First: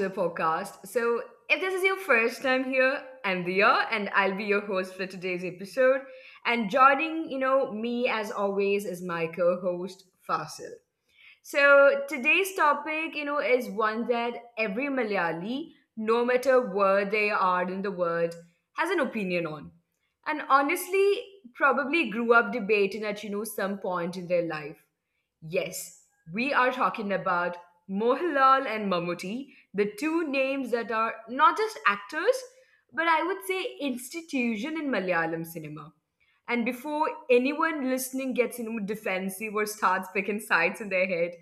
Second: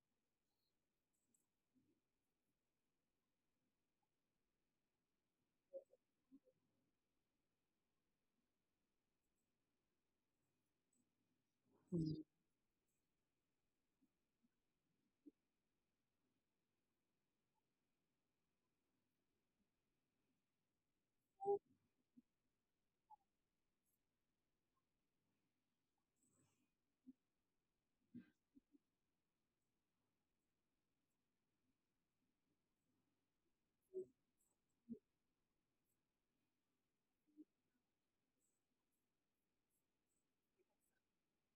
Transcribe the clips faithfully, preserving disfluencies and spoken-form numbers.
the podcast. So, if this is your first time here, I'm Dia, and I'll be your host for today's episode. And joining, you know, me as always is my co-host Fasil. So today's topic, you know, is one that every Malayali, no matter where they are in the world, has an opinion on, and honestly, probably grew up debating at you know some point in their life. Yes, we are talking about Mohanlal and Mammootty, the two names that are not just actors, but I would say institution in Malayalam cinema. And before anyone listening gets you know, defensive or starts picking sides in their head,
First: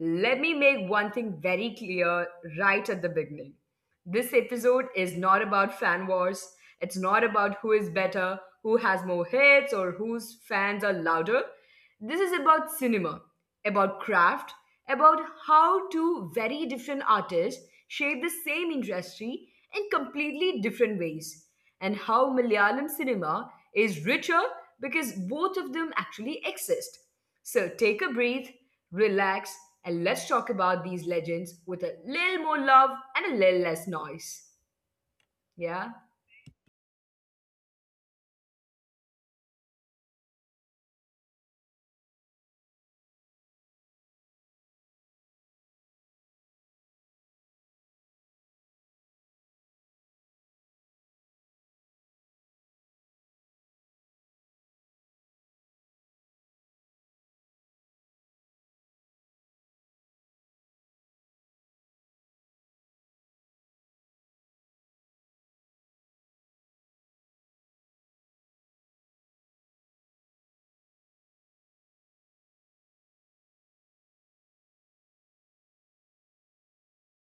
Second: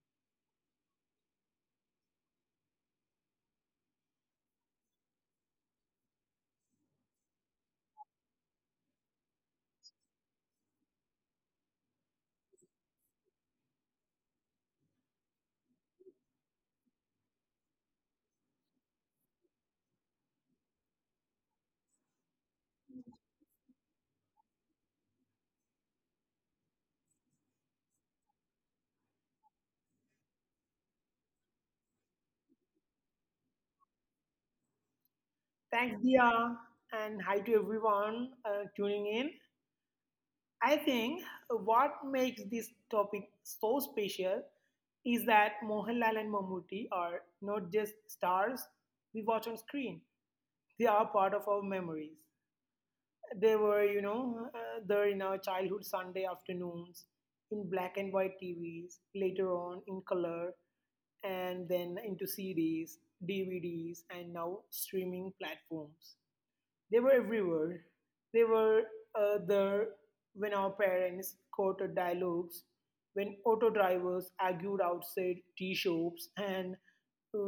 let me make one thing very clear right at the beginning. This episode is not about fan wars. It's not about who is better, who has more hits, or whose fans are louder. This is about cinema, about craft, about how two very different artists shape the same industry in completely different ways, and how Malayalam cinema is richer because both of them actually exist. So take a breath, relax, and let's talk about these legends with a little more love and a little less noise. Yeah? Thanks, Dia, and hi to everyone uh, tuning in. I think what makes this topic so special is that Mohanlal and Mammootty are not just stars we watch on screen. They are part of our memories. They were, you know, uh, there in our childhood Sunday afternoons, in black and white T Vs, later on in color, and then into C Ds, D V Ds, and now streaming platforms. They were everywhere. They were uh, there when our parents quoted dialogues, when auto drivers argued outside tea shops, and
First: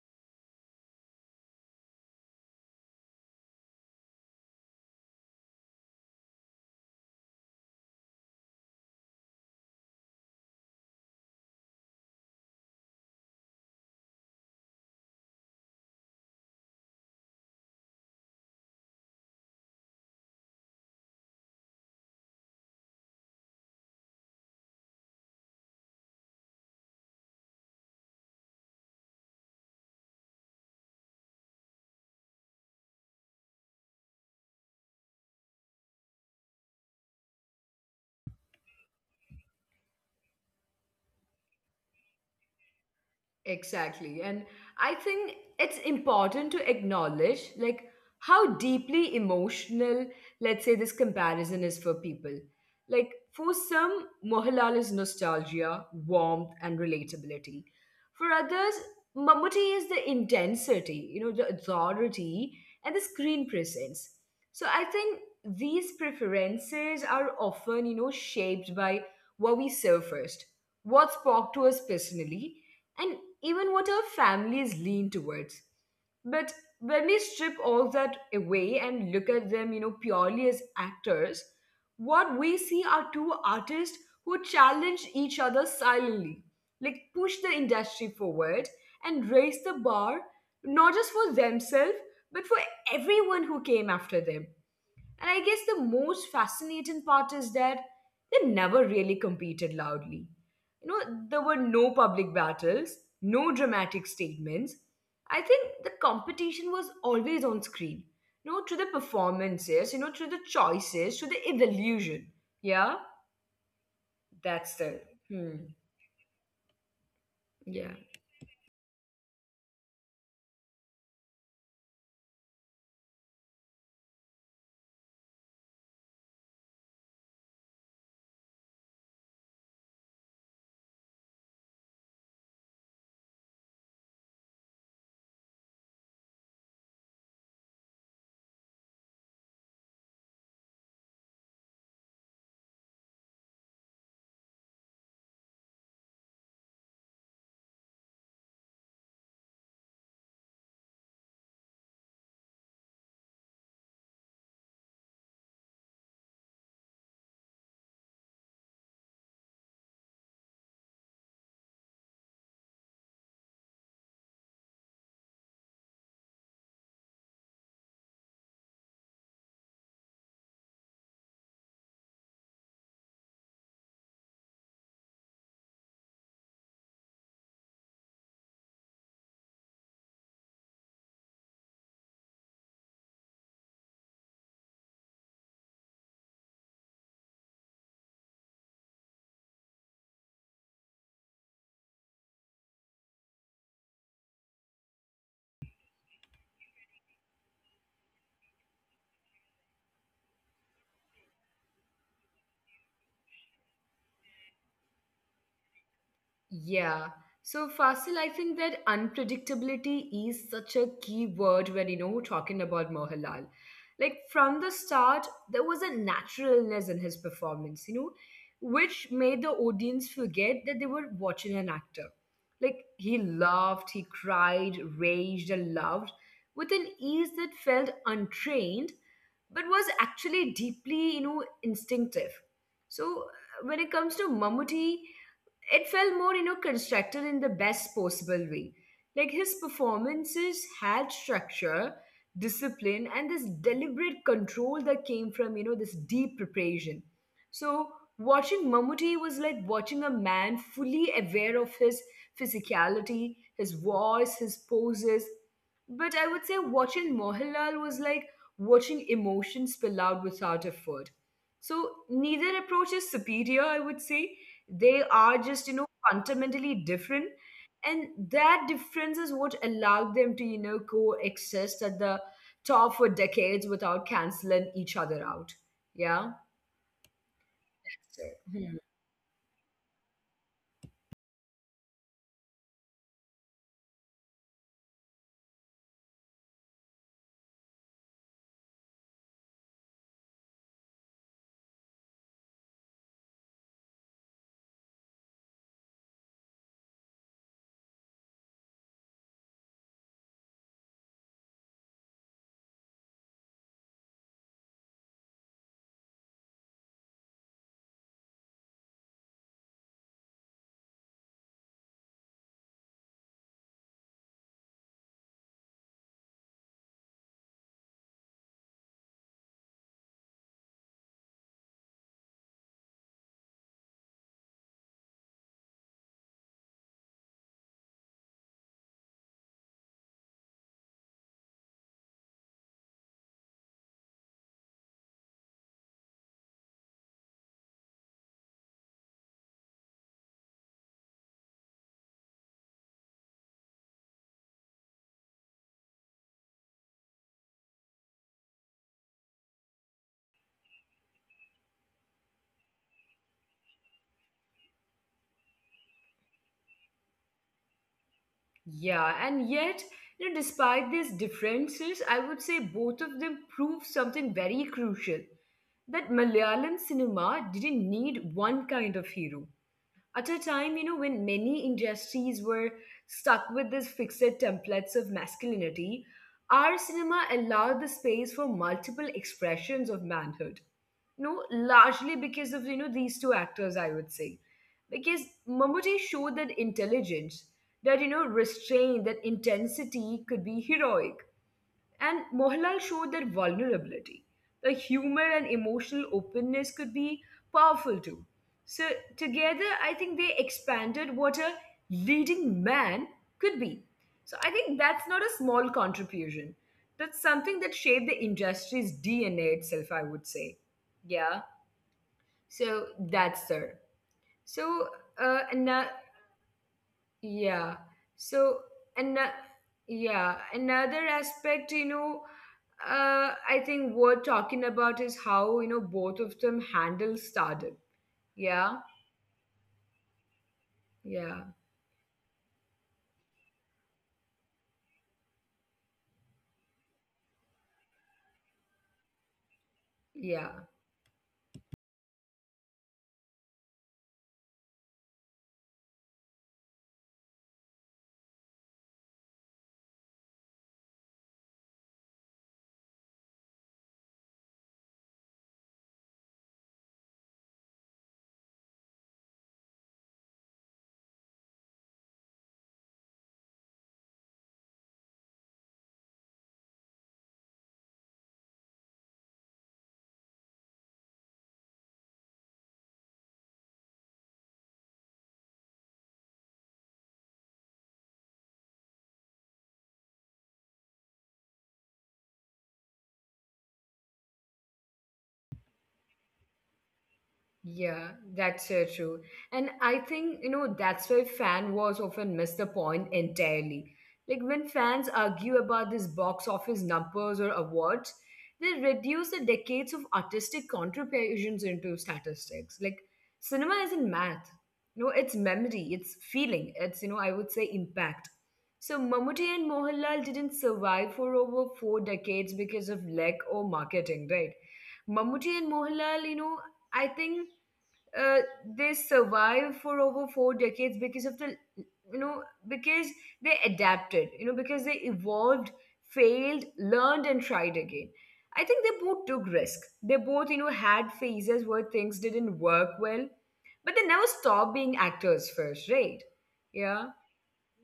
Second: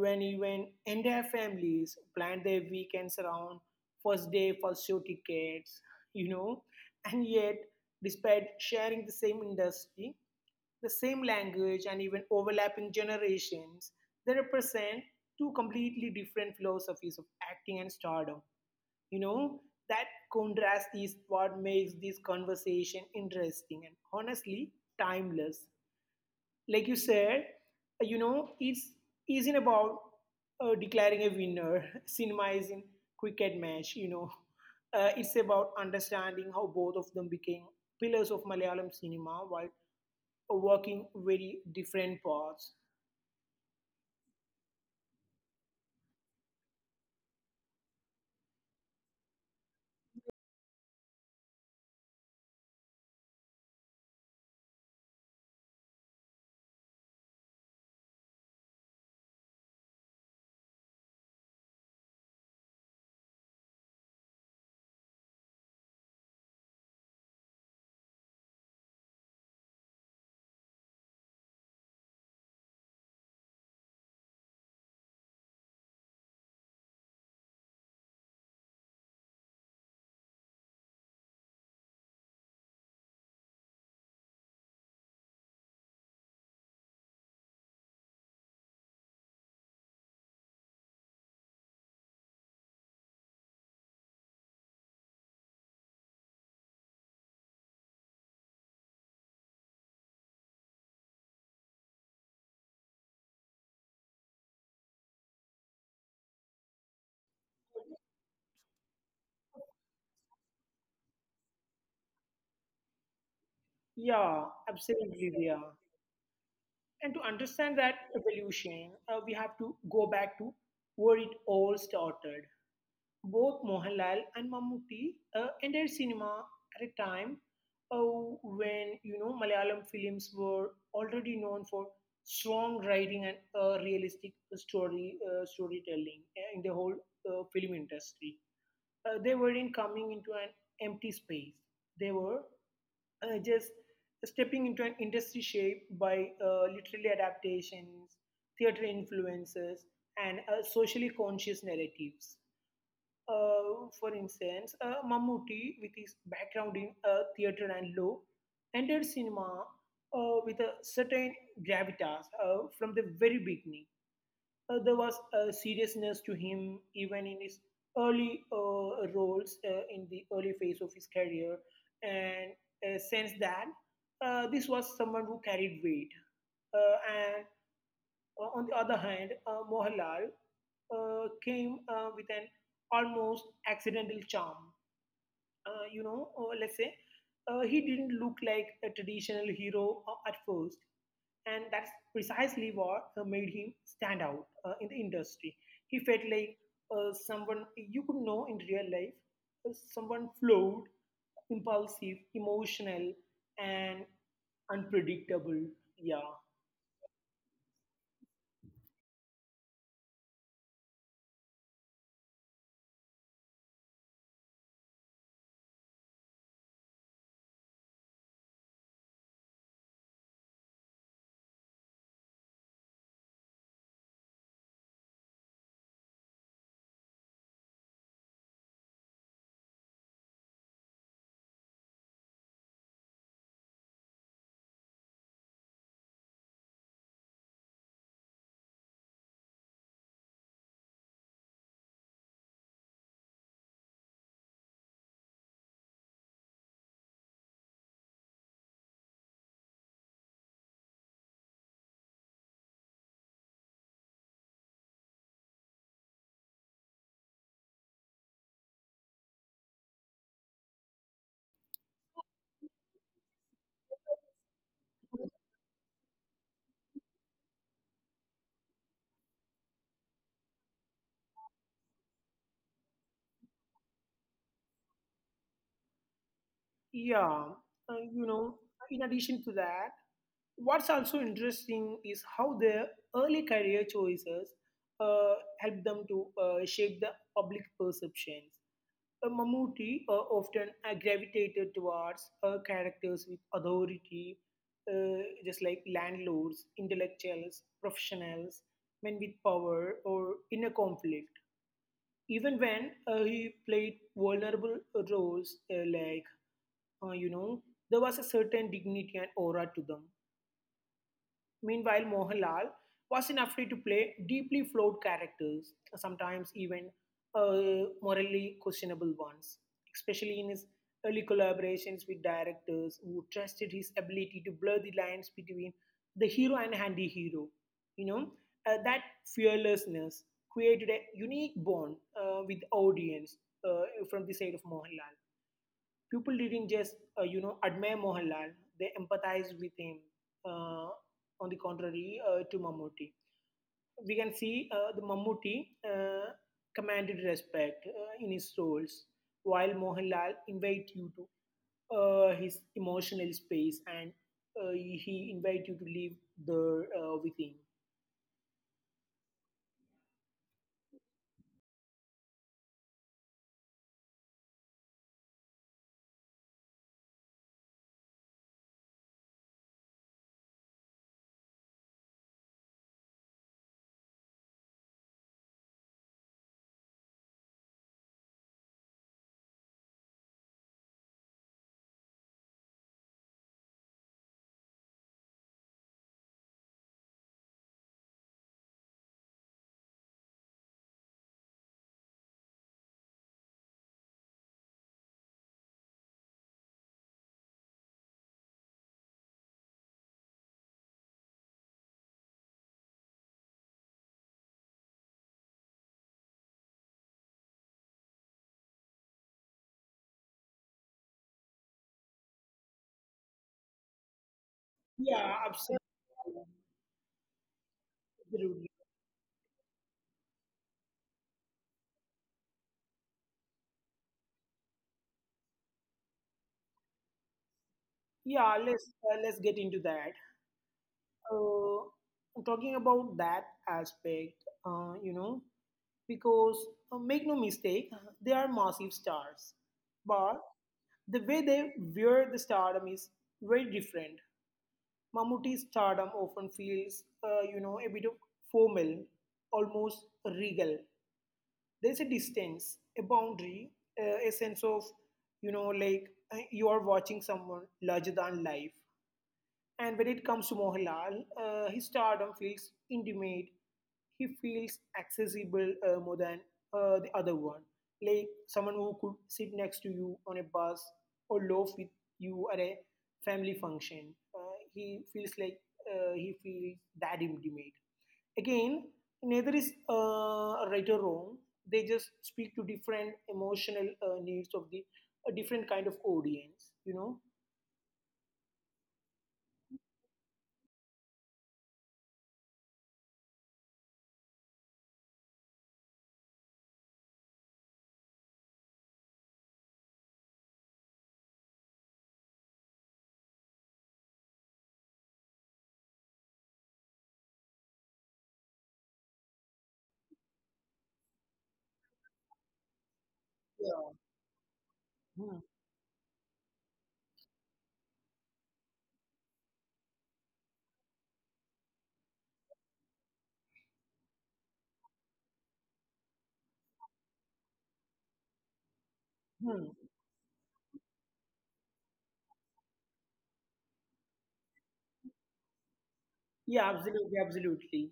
when even entire families planned their weekends around first day for show tickets, you know. And yet, despite sharing the same industry, the same language, and even overlapping generations, they represent two completely different philosophies of acting and stardom. You know, that contrast is what makes this conversation interesting and honestly timeless, like you said. You know, it's isn't about uh, declaring a winner. Cinema is in cricket match, you know. uh, it's about understanding how both of them became pillars of Malayalam cinema while working very different paths. Exactly. And I think it's important to acknowledge like how deeply emotional, let's say, this comparison is for people. Like for some, Mohanlal is nostalgia, warmth, and relatability. For others, Mammootty is the intensity, you know, the authority and the screen presence. So I think these preferences are often, you know, shaped by what we saw first, what spoke to us personally and even what our families lean towards. But when we strip all that away and look at them, you know, purely as actors, what we see are two artists who challenge each other silently, like push the industry forward and raise the bar, not just for themselves, but for everyone who came after them. And I guess the most fascinating part is that they never really competed loudly. You know, there were no public battles, no dramatic statements. I think the competition was always on screen. You know, through the performances, you know, through the choices, through the evolution. Yeah, Yeah, that's the. absolutely, yeah. Hmm. And to understand that Yeah. evolution, uh, we have to go back to where it all started. Both Mohanlal and Mammootty uh, entered cinema at a time uh, when, you know, Malayalam films were already known for strong writing and uh, realistic story uh, storytelling uh, in the whole uh, film industry. Uh, they weren't coming into an empty space. They were uh, just stepping into an industry shaped by uh, literary adaptations, theater influences, and uh, socially conscious narratives. Uh, for instance, uh, Mammootty, with his background in uh, theater and law, entered cinema uh, with a certain gravitas uh, from the very beginning. Uh, there was a seriousness to him even in his early uh, roles uh, in the early phase of his career, and a sense that uh, this was someone who carried weight. Uh, and uh, on the other hand, uh, Mohanlal uh, came uh, with an almost accidental charm. Uh, you know, uh, let's say, uh, he didn't look like a traditional hero uh, at first. And that's precisely what uh, made him stand out uh, in the industry. He felt like uh, someone you could know in real life, uh, someone flawed, impulsive, emotional, and unpredictable. Yeah. Yeah. So, Fasil, I think that unpredictability is such a key word when, you know, we're talking about Mohanlal. Like, from the start, there was a naturalness in his performance, you know, which made the audience forget that they were watching an actor. Like, he laughed, he cried, raged, and loved with an ease that felt untrained, but was actually deeply, you know, instinctive. So, uh, when it comes to Mammootty, it felt more you know constructed in the best possible way, like his performances had structure, discipline, and this deliberate control that came from you know this deep preparation. So watching Mammootty was like watching a man fully aware of his physicality, his voice, his poses, but I would say watching Mohanlal was like watching emotions spill out without effort. So neither approach is superior, I would say. They are just you know fundamentally different, and that difference is what allowed them to you know coexist at the top for decades without canceling each other out. Yeah. Yeah. Uh, you So, know, hmm. in addition to that, what's also interesting is how their early career choices uh, help them to uh, shape the public perceptions. Uh, Mammootty uh, often uh, gravitated towards uh, characters with authority, uh, just like landlords, intellectuals, professionals, men with power, or inner conflict. Even when uh, he played vulnerable roles, uh, like, uh, you know, there was a certain dignity and aura to them. Meanwhile, Mohanlal was in a free to play deeply flawed characters, sometimes even uh, morally questionable ones, especially in his early collaborations with directors who trusted his ability to blur the lines between the hero and handy hero. You know, uh, that fearlessness created a unique bond uh, with the audience uh, from the side of Mohanlal. People didn't just, uh, you know, admire Mohanlal; they empathized with him. Uh, on the contrary, uh, to Mammootty, we can see uh, the Mammootty uh, commanded respect uh, in his roles, while Mohanlal invite you to uh, his emotional space and uh, he invite you to live there uh, with him. Yeah, and yet you know despite these differences I would say both of them prove something very crucial, that Malayalam cinema didn't need one kind of hero. At a time you know when many industries were stuck with these fixed templates of masculinity, our cinema allowed the space for multiple expressions of manhood. No, largely because of you know these two actors I would say, because Mammootty showed that intelligence, that you know restraint, that intensity could be heroic, and Mohanlal showed that vulnerability, the humor and emotional openness could be powerful too. So, together, I think they expanded what a leading man could be. So, I think that's not a small contribution. That's something that shaped the industry's D N A itself, I would say. Yeah. So, that's there. So, Yeah, uh, absolutely. ano- yeah. So, Absolutely. another, yeah, another aspect, you know, uh, I think worth talking about is how you know both of them handle stardom. Yeah, Yeah, let's uh, let's get into that. yeah, uh, Talking about that aspect, uh, you know, because uh, make no mistake, they are massive stars, but yeah. the way they wear the stardom is very different. Mammootty's stardom often feels, uh, you know, a bit of formal, almost regal. There's a distance, a boundary, uh, a sense of, you know, like uh, you are watching someone larger than life. And when it comes to Mohanlal, uh, his stardom feels intimate. He feels accessible uh, more than uh, the other one. Like someone who could sit next to you on a bus or loaf with you at a family function. Uh, he feels like uh, he feels that intimate. Again, neither is uh, right or wrong. They just speak to different emotional uh, needs of the a different kind of audience. You know, Yeah, that's so true. And I think, you know, that's why fan wars often miss the point entirely. Like when fans argue about these box office numbers or awards, they reduce the decades of artistic contributions into statistics. Like cinema isn't math. You know, it's memory, it's feeling, it's, you know, I would say impact. So Mammootty and Mohanlal didn't survive for over four decades because of lack or yeah. marketing, right? Hmm. Mammootty and Mohanlal, you know, I think uh, they survived for over four decades because of the you know because they adapted you know because they evolved, failed, learned, and tried again. I think they both took Hmm. risk, they both you know had phases where things didn't work well, but they never stopped being actors first, right? Yeah, Yeah. absolutely, absolutely.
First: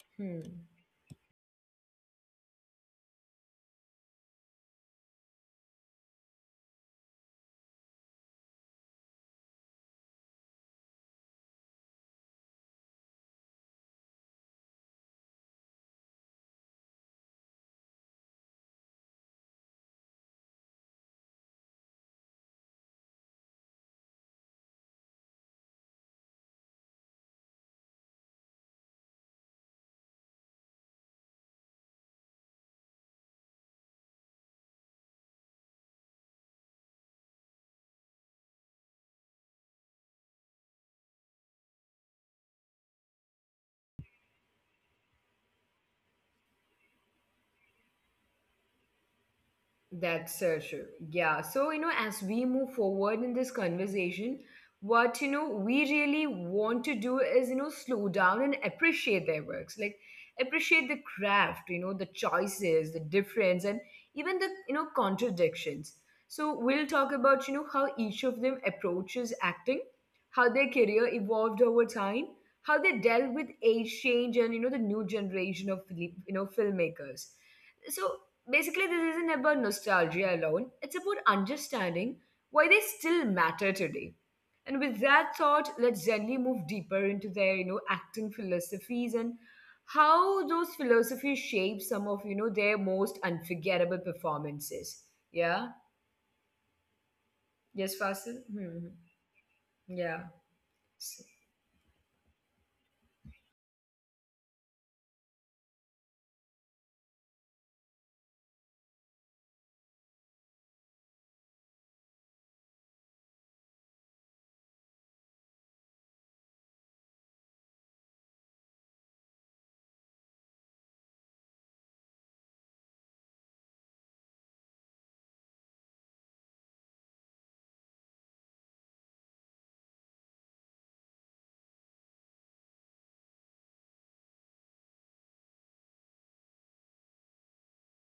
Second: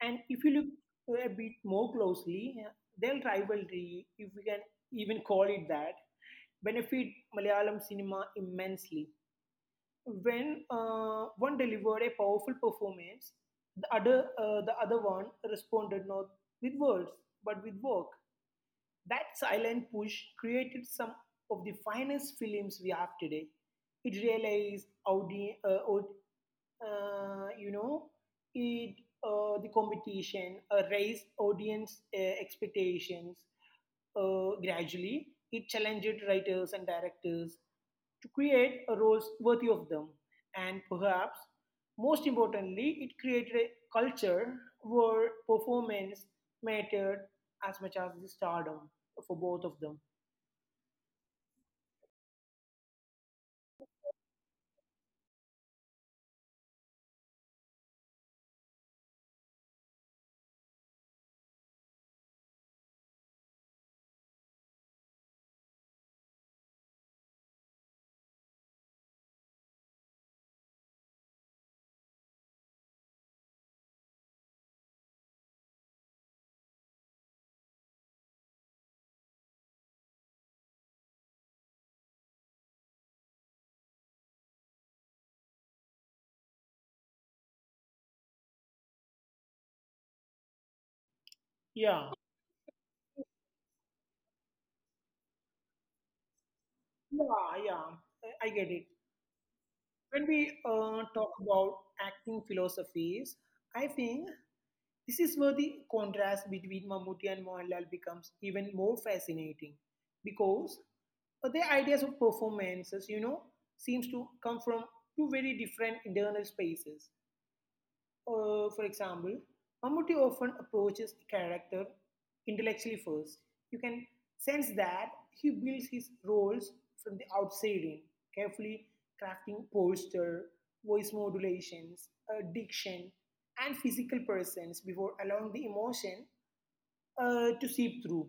And Hmm. if you look a bit more closely, their rivalry, if we can even call it that, benefit Malayalam cinema immensely. When uh, one delivered a powerful performance, the other uh, the other one responded not with words but with work. That silent push created some of the finest films we have today. It realized out uh, out, uh, you know, it uh, the competition, uh, raised audience uh, expectations. Uh, gradually, it challenged writers and directors to create a roles worthy of them, and perhaps most importantly, it created a culture where performance mattered as much as the stardom for both of them. That's so true. Yeah. So, you know, as we move forward in this conversation, what, you know, we really want to do is, you know, slow down and appreciate their works. Like, appreciate the craft, you know, the choices, the difference, and even the, you know, contradictions. So, we'll talk about, you know, how each of them approaches acting, how their career evolved over time, how they dealt with age change and, you know, the new generation of, you know, filmmakers. So basically, this isn't about nostalgia alone, it's about understanding why they still matter today. And with that thought, let's gently move deeper into their, you know, acting philosophies and how those philosophies shape Yeah, some of, you know, their most unforgettable performances. Yeah. yeah, yeah. Yes, I I Fasil. get Hmm, it. hmm. When Yeah. we uh, talk about acting philosophies, I think this is where the contrast between Mammootty and Mohanlal becomes even more fascinating because uh, their ideas of performances, you know, seems to come from two very different internal spaces. Uh, for example, Mammootty often approaches the character intellectually first. You can sense that he builds his roles from the outside in, carefully crafting posture, voice modulations, uh, diction, and physical presence before allowing the emotion uh, to seep through.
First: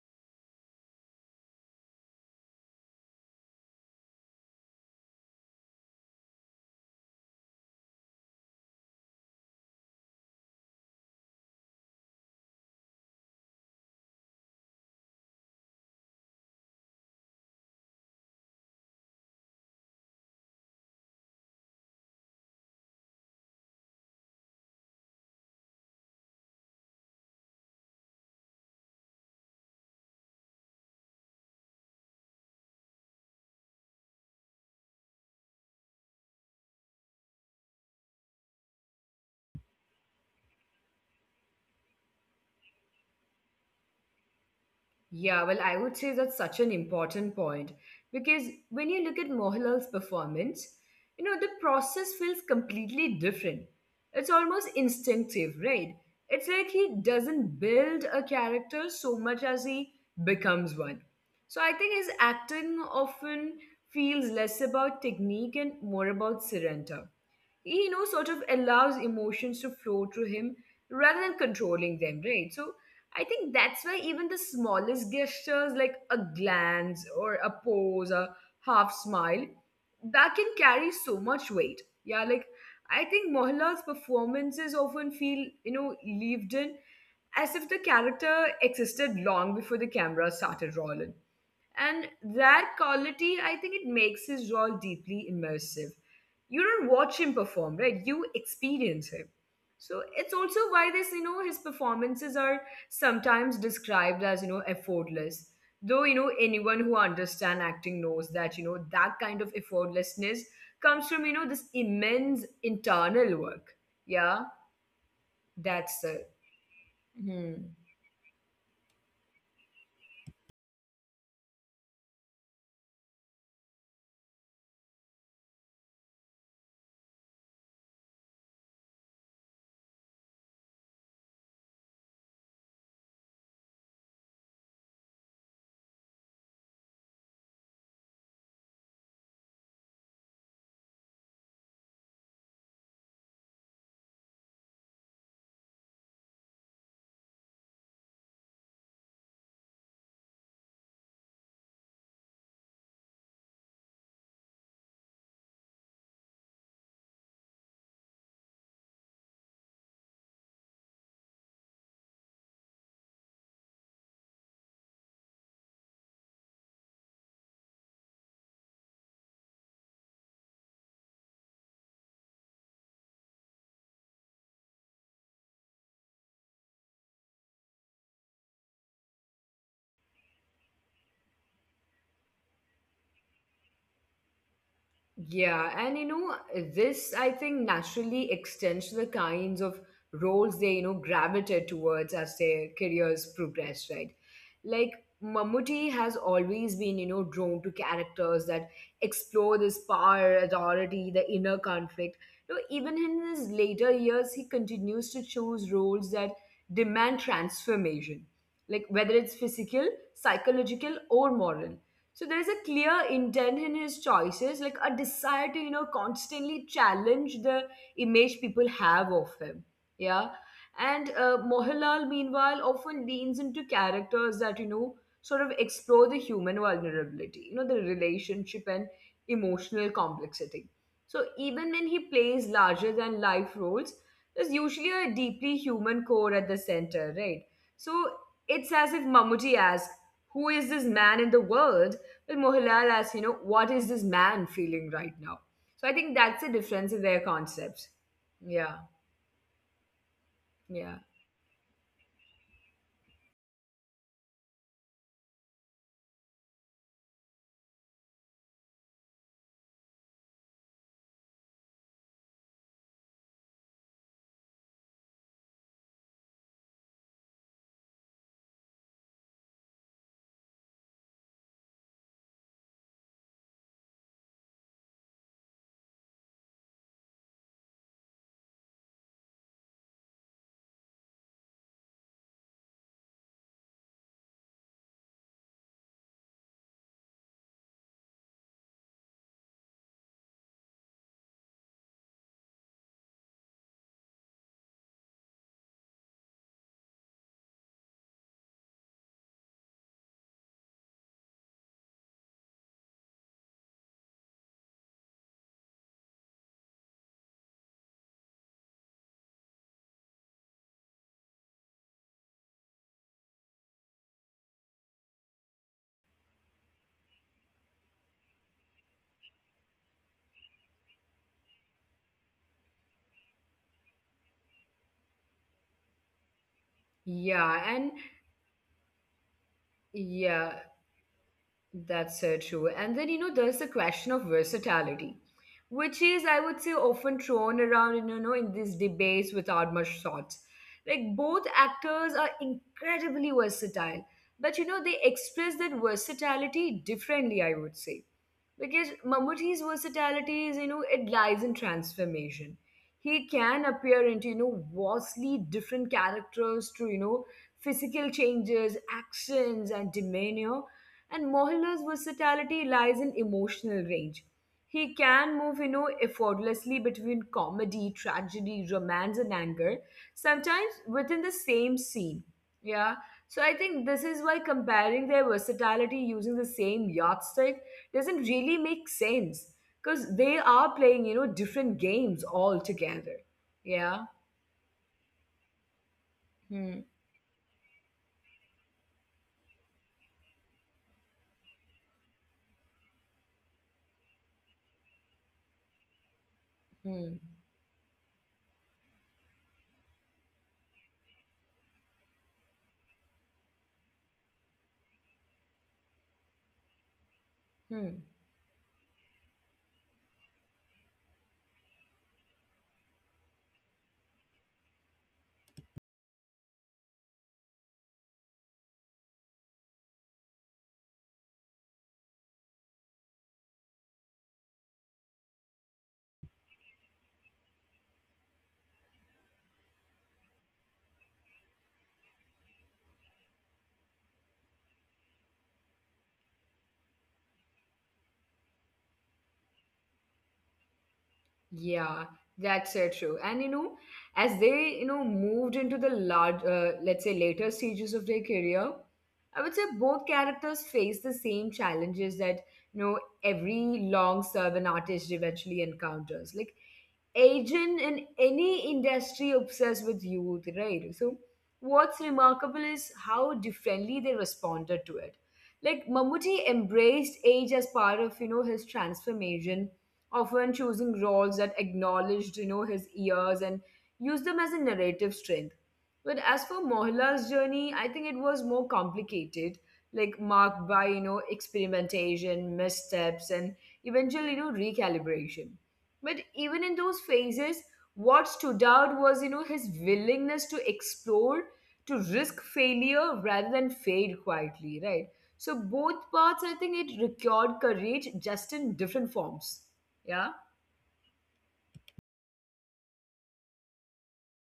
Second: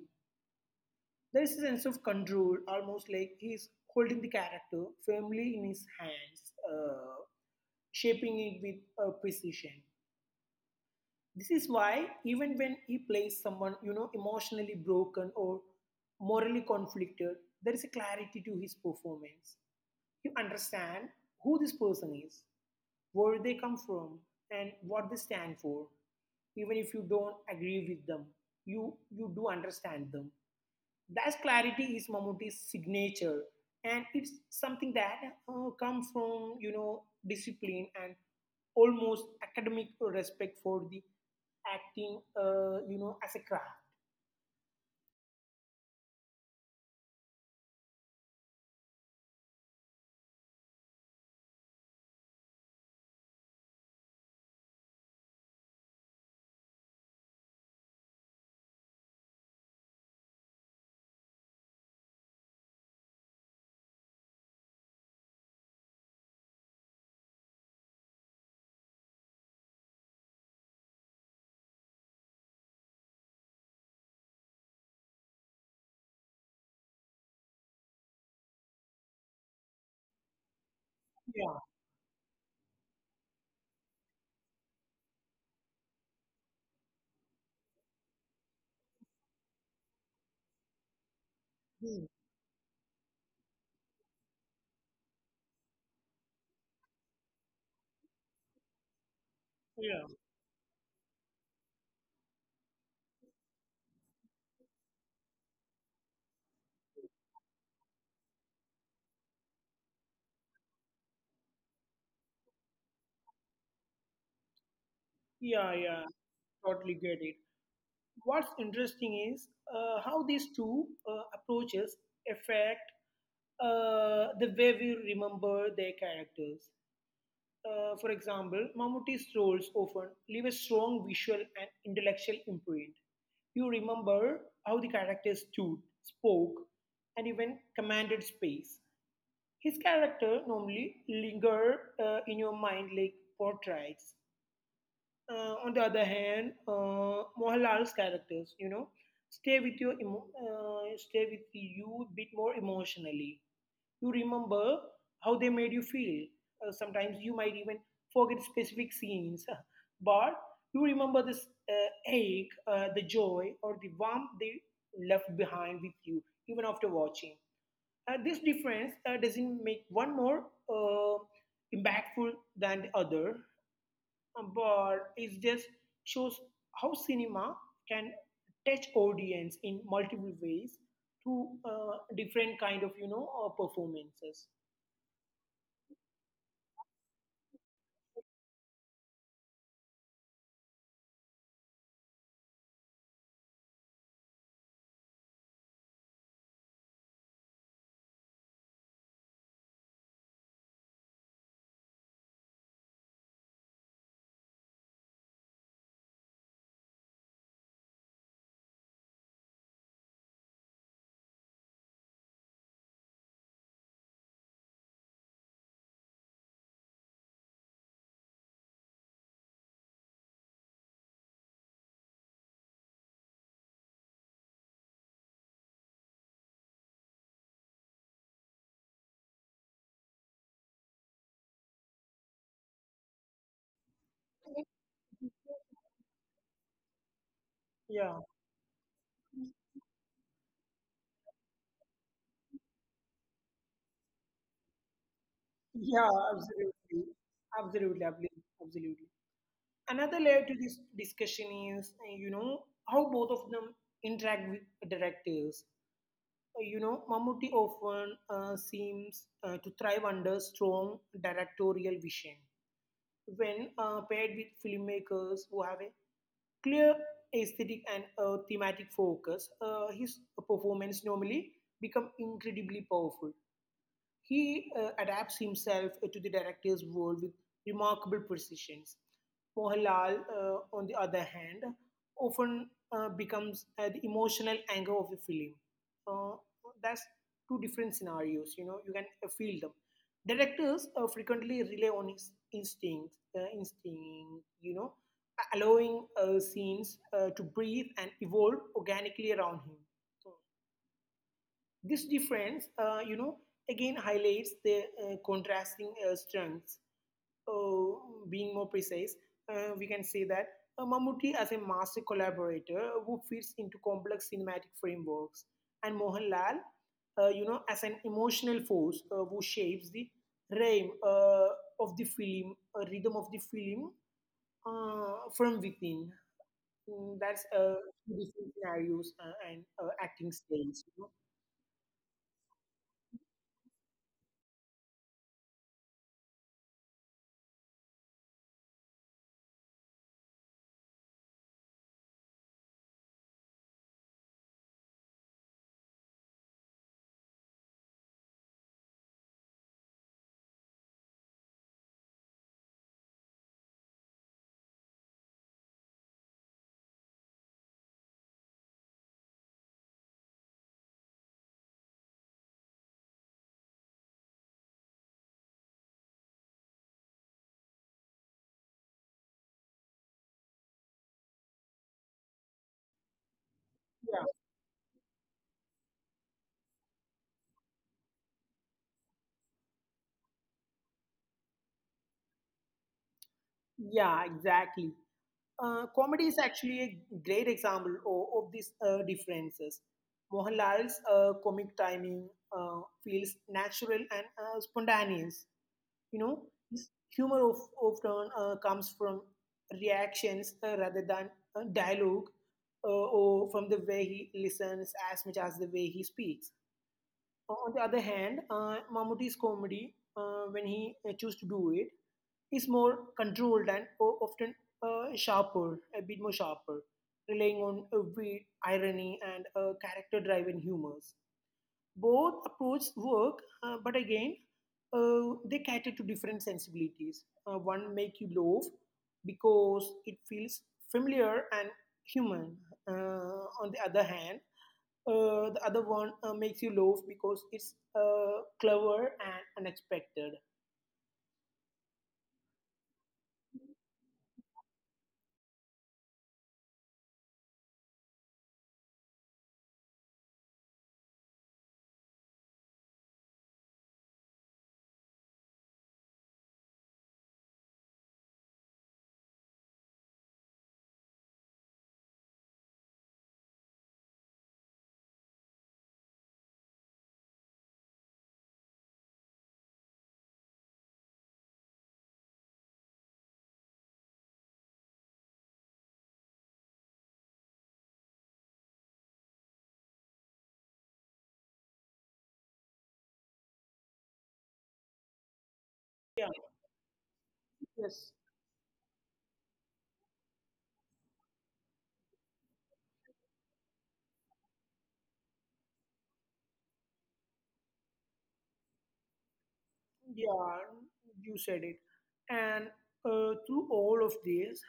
There is a sense of control, almost like he is holding the character firmly in his hands, uh, shaping it with uh, precision. This is why even when he plays someone, you know, emotionally broken or morally conflicted, there is a clarity to his performance. You understand who this person is, where they come from, and what they stand for. Even if you don't agree with them, you you do understand them. That clarity is Mammootty's signature, and it's something that uh, comes from, you know, discipline and almost academic respect for the acting, uh, you know, as a craft. Yeah, well, I would say that's such an important point because when you look at Mohilal's performance, you know, the process feels completely different. It's almost instinctive, right? It's like he doesn't build a character so much as he becomes one. So I think his acting often feels less about technique and more about surrender. He, you know, sort of allows emotions to flow through him rather than controlling them, right? So I think that's why even the smallest gestures like a glance or a pose, a half smile, that can carry so much weight. Yeah, Yeah, like I think Mohanlal's performances often feel, you know, lived in as if the character existed long before the camera started rolling. And Hmm. that quality, I think it makes his role deeply immersive. You don't watch him perform, right? You experience him. So it's yeah, also why this, you know, his performances are sometimes described as, you know, effortless. Though, you know, anyone who understands acting knows that, you know, that kind of effortlessness comes from, you know, this immense internal work. Yeah, that's yeah, it. yeah. Totally Hmm. get it. What's interesting is uh, how these two uh, approaches affect uh, the way we remember their characters. Uh, for example, Mammootty's roles often leave a strong visual and intellectual imprint. You remember how the character stood, spoke, and even commanded space. His character normally linger uh, in your mind like portraits. Uh, on the other hand, uh, Mohanlal's characters, you know, stay with your emo- uh, stay with you a bit more emotionally. You remember how they made you feel. Uh, sometimes you might even forget specific scenes, but you remember this uh, ache, uh, the joy, or the warmth they left behind with you, even after watching. Uh, this difference uh, doesn't make one more uh, impactful than the other, uh, but it just shows how cinema can touch audience in multiple ways through uh, different kind of, you know, uh, performances. Yeah, and you know, this I think naturally extends to the kinds of roles they, you know, gravitate towards as their careers progress, right? Like Mammootty has always been, you know, drawn to characters that explore this power, authority, the inner conflict. You know, even in his later years, he continues to choose roles that demand transformation, like whether it's physical, psychological, or moral. So there is a clear intent in his choices, like a desire to, you know, constantly challenge the image people have of him. Yeah. And uh, Mohanlal, meanwhile, often leans into characters that, you know, sort of explore the human vulnerability, you know, the relationship and emotional complexity. So even when he plays larger than life roles, there's usually a deeply human core at the center, right? So Yeah, it's as if Mammootty asks, who is this man in the world? Well, Mohanlal asks, you know, what is this man feeling right now? So I think that's the yeah, difference in their absolutely, concepts. absolutely, Yeah, abli- absolutely. Another layer yeah, to this discussion is, uh, you know, how both of them interact with directors. Uh, You know, Mammootty often uh, seems uh, to thrive under strong directorial vision when uh, paired with filmmakers who have a clear aesthetic and uh, thematic focus. Uh, his performance normally become incredibly powerful. He uh, adapts himself uh, to the director's world with remarkable precisions. Mohanlal, uh, on the other hand, often uh, becomes uh, the emotional anchor of the film. Uh, that's two different scenarios. You know, you can uh, feel them. Directors uh, frequently rely on his instincts, uh, instinct. You know, allowing uh, scenes uh, to breathe and evolve organically around him. So this difference, uh, you know, again highlights the uh, contrasting uh, strengths. Uh, being more precise, uh, we can say that uh, Mammootty as a master collaborator who fits into complex cinematic frameworks, and Mohanlal, uh, you know, as an emotional force uh, who shapes the rhyme uh, of the film, uh, rhythm of the film uh, from within. Mm, That's yeah, and uh, two different scenarios uh, and uh, acting yeah. styles. That's so true. And then, you know, there's the question of versatility, which is, I would say, often thrown around, you know, in these debates without much thought. Like, both actors are incredibly versatile, but, you know, they express that versatility differently, I would say. Because Mammootty's versatility is, you know, it lies in transformation. He can appear into, you know, vastly different characters through, you know, physical changes, accents, and demeanor, and Mohanlal's versatility lies in emotional range. He can move, you know, effortlessly between comedy, tragedy, romance, and anger, sometimes within the same scene. Yeah. So I think this is Yeah, why comparing their versatility using the same yardstick doesn't really make sense. Because they are playing, you know, different games altogether. Yeah. yeah, exactly. Uh, comedy is Hmm. actually a great example of, of these uh, differences. Mohanlal's uh, comic timing uh, feels natural and uh, spontaneous. You know, his Hmm. humor of, often uh, comes from reactions uh, rather than uh, dialogue uh, or from the way he listens as much as the way he speaks. On the Hmm. other hand, uh, Mammootty's comedy, uh, when he uh, chooses to do it, is more controlled and o- often uh, sharper, a bit more sharper, relying on uh, wit, irony, and uh, character-driven humors. Both approaches work, uh, but again, uh, they cater to different sensibilities. Uh, one make you laugh because it feels familiar and human. Uh, on the other hand, uh, the other one uh, makes you laugh because it's uh, clever and unexpected. Yeah, that's so true. And you know, as they you know moved into the large, uh, let's say later stages of their career, I would say both characters face the same challenges that you know every long-serving artist eventually encounters. Like agent in any industry obsessed with youth, right? So what's remarkable is how differently they responded to it. Like Mammootty embraced age as part of you know his transformation, often choosing roles that acknowledged, you know, his years and used them as a narrative strength. But as for Mohilal's journey, I think it was more complicated, like marked by, you know, experimentation, missteps, and eventual, you know, recalibration. But Yeah, even in those phases, yes, what stood out was, you know, his willingness to explore, to risk failure rather than fade quietly, right? So both parts, I think it required courage just in different forms. Yeah, yeah, you said it. And uh, through all of this,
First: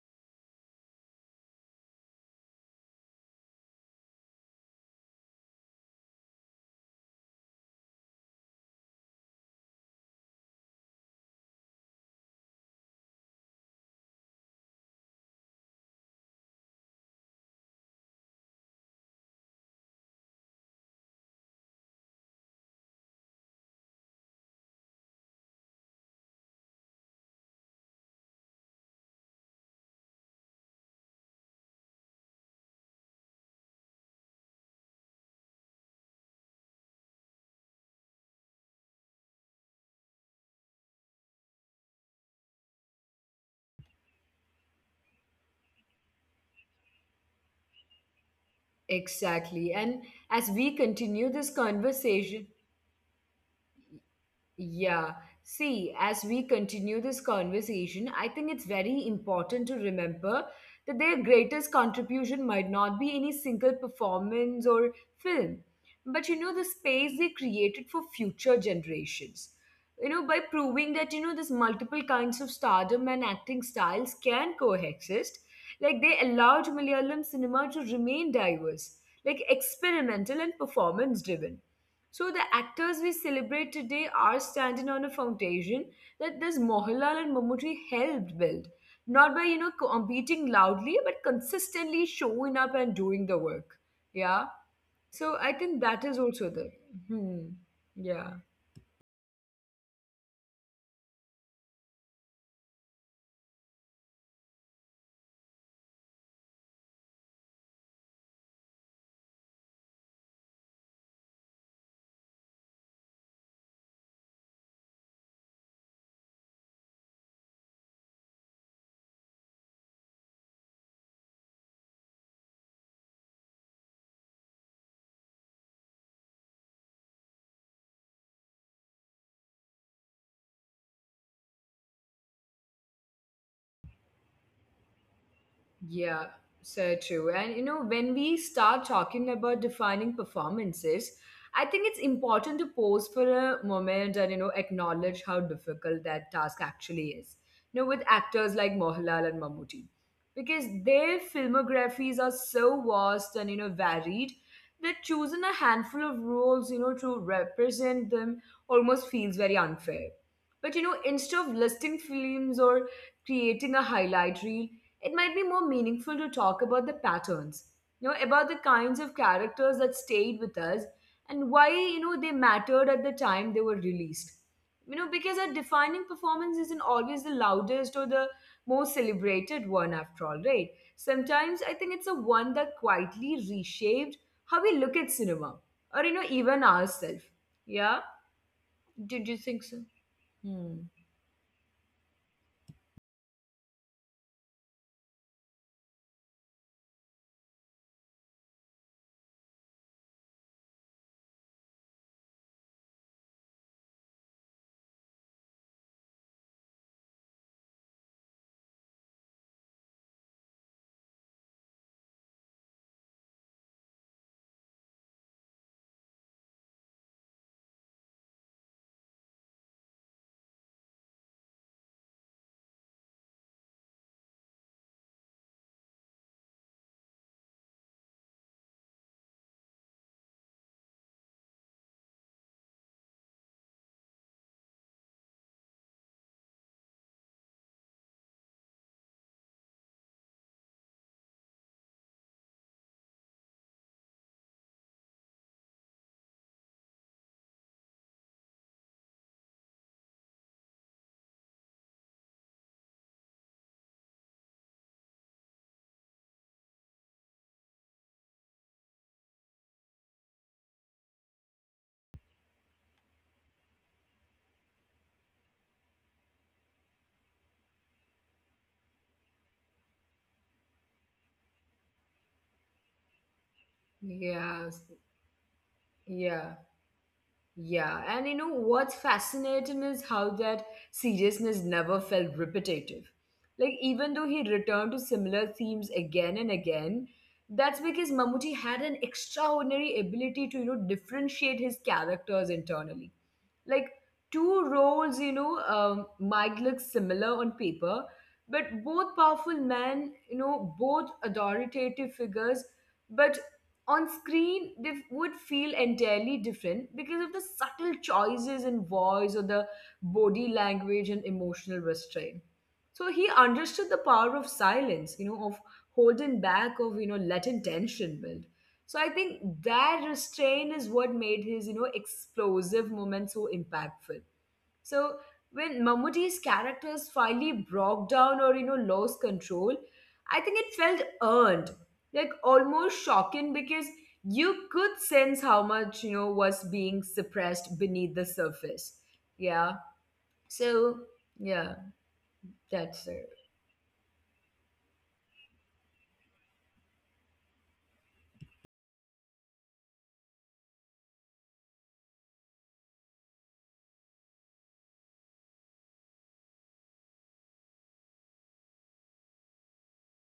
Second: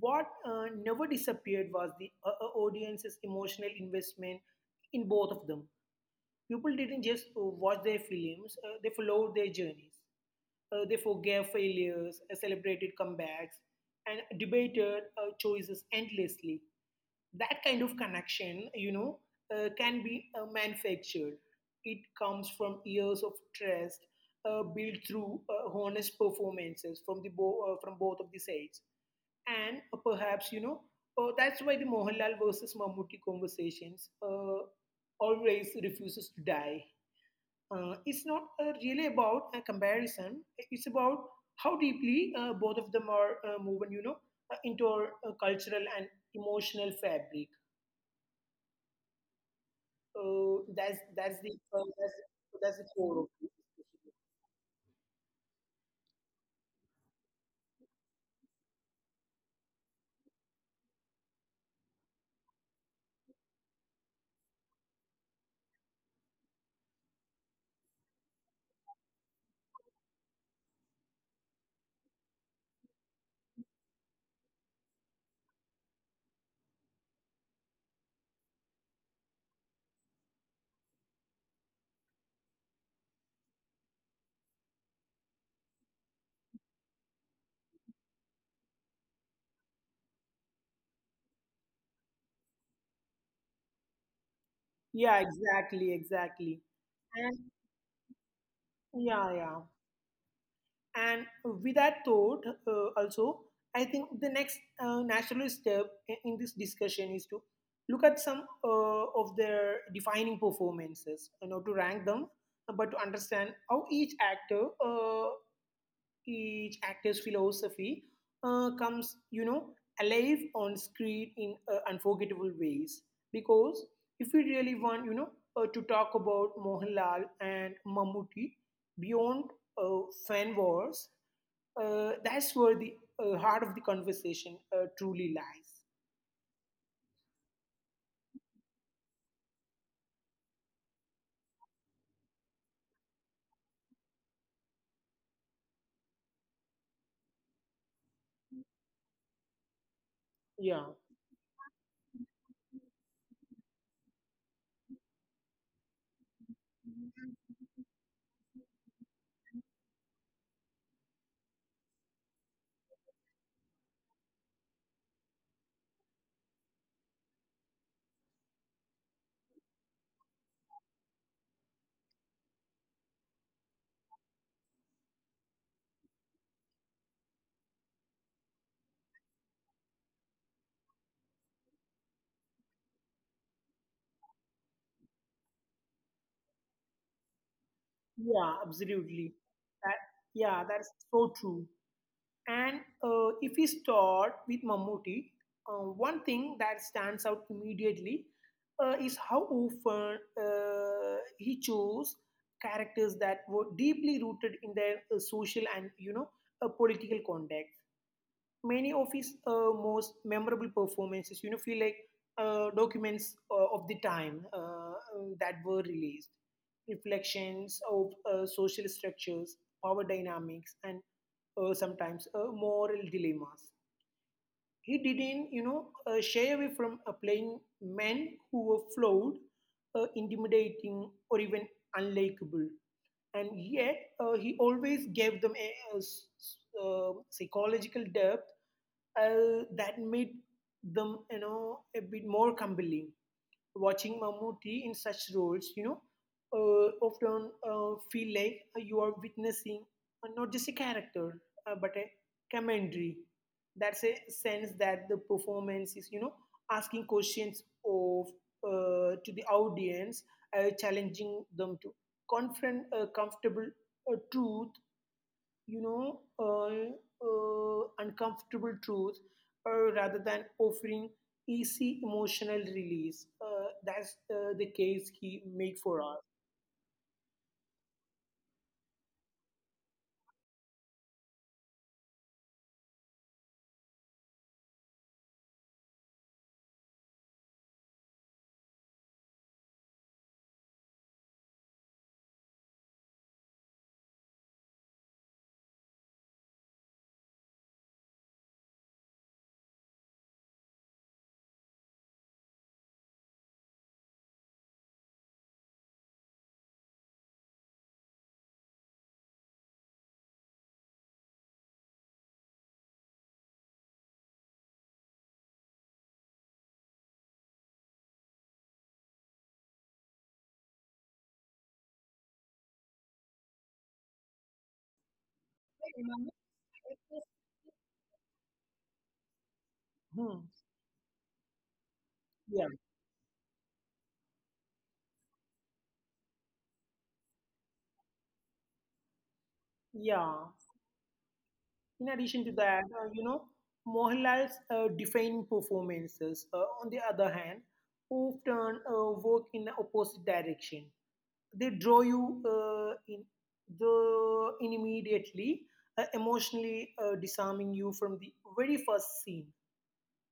what uh, never disappeared was the uh, uh, audience's emotional investment in both of them. People didn't just uh, watch their films, uh, they followed their journeys. Uh, they forgave failures, uh, celebrated comebacks, and debated uh, choices endlessly. That kind of connection, you know uh, can be uh, manufactured. It comes from years of trust, uh, built through uh, honest performances from the bo- uh, from both of the sides. And uh, perhaps, you know uh, that's why the Mohanlal versus Mammootty conversations uh, always refuses to die. Uh, it's not uh, really about a comparison, it's about how deeply uh, both of them are uh, woven, you know uh, into our uh, cultural and emotional fabric. exactly. Oh, And that's as that's we the uh, continue that's, this so that's the conversation, core of it. yeah. See, as we continue this conversation, I think it's very important to remember that their greatest contribution might not be any single performance or film, but you know, the space they created for future generations. You know, by proving that, you know, this multiple kinds of stardom and acting styles can coexist, like they allowed Malayalam cinema to remain diverse, like experimental and performance driven, so the actors we celebrate today are standing on a foundation that this Mohanlal and Mammootty helped build, not by you know competing loudly, but consistently showing up and doing the work. Yeah, Yeah. exactly, So I exactly. think that is also And, the. Hmm. Yeah. yeah, yeah. And with that thought, uh, also, I think the next uh, natural step i- in this discussion is to look at some uh, of their defining performances, you know, to rank them, but to understand how each actor uh, each actor's philosophy uh, comes, you know, alive on screen in uh, unforgettable ways. Because if we really want, you know, uh, to talk about Mohanlal and Mammootty beyond uh, fan wars, uh, that's where the uh, heart of the conversation uh, truly lies. Yeah, so true. And you know, when we start talking about defining performances, I think it's important to pause for a moment and you know acknowledge how difficult that task actually is. You know, with actors like Mohanlal and Mammootty, Yeah, because their filmographies are so vast and you know varied that choosing a handful of roles you know to represent them almost feels very unfair. But you know, instead of listing films or creating a highlight reel, it might be more meaningful to talk about the patterns, you know, about the kinds of characters that stayed with us and why, you know, they mattered at the time they were released. You know, because a defining performance isn't always the loudest or the most celebrated one after all, right? Sometimes I think it's the one that quietly reshaped how we look at cinema or, you know, even ourselves. Yeah? yeah, absolutely. Did you think That, so? yeah, that's Hmm. so true. And uh, if we start with Mammootty, uh, one thing that stands out immediately uh, is how often uh, he chose characters that were deeply rooted in their uh, social and, you know uh, political context. Many of his uh, most memorable performances, you know, feel like uh, documents uh, of the time, uh, uh, that were released, reflections of uh, social structures, power dynamics, and uh, sometimes uh, moral dilemmas. He didn't, you know, uh, shy away from uh, playing men who were flawed, uh, intimidating, or even unlikable. And yet, uh, he always gave them a, a s- s- uh, psychological depth uh, that made them, you know, a bit more compelling. Watching Mammootty in such roles, you know uh, often uh, feel like uh, you are witnessing uh, not just a character, uh, but a commentary. That's a sense that the performance is, you know asking questions of uh, to the audience, uh, challenging them to confront uh, comfortable uh, truth you know, uh, uh, uncomfortable truth, uh, rather than offering easy emotional release. Uh, that's uh, the Yes. case he made for us. Yeah. Yeah, and you know what's fascinating is how that seriousness never felt repetitive. Like, even though he returned to similar themes again and again, that's because Mammootty had an extraordinary ability to, you know, differentiate his characters internally. Like, two roles, you know, um, might look similar on paper, but both powerful men, you know, both authoritative figures, but on screen they would feel entirely different because of the subtle choices in voice or the body language and emotional restraint. So he understood the power of silence, you know of holding back, of you know letting tension build. So I think that restraint is what made his you know explosive moment so impactful. So when Mammootty's characters finally broke down or you know lost control, I Hmm. think it felt earned, like Yeah, almost shocking because you could sense how much you know was being suppressed beneath the surface. Yeah. yeah. So yeah, In addition to that, that's uh, it. you know, Mohanlal's uh, defining performances, uh, on the other hand, often uh, work in the opposite direction. They draw you uh, in the in immediately, uh, emotionally uh, disarming you from the very first scene.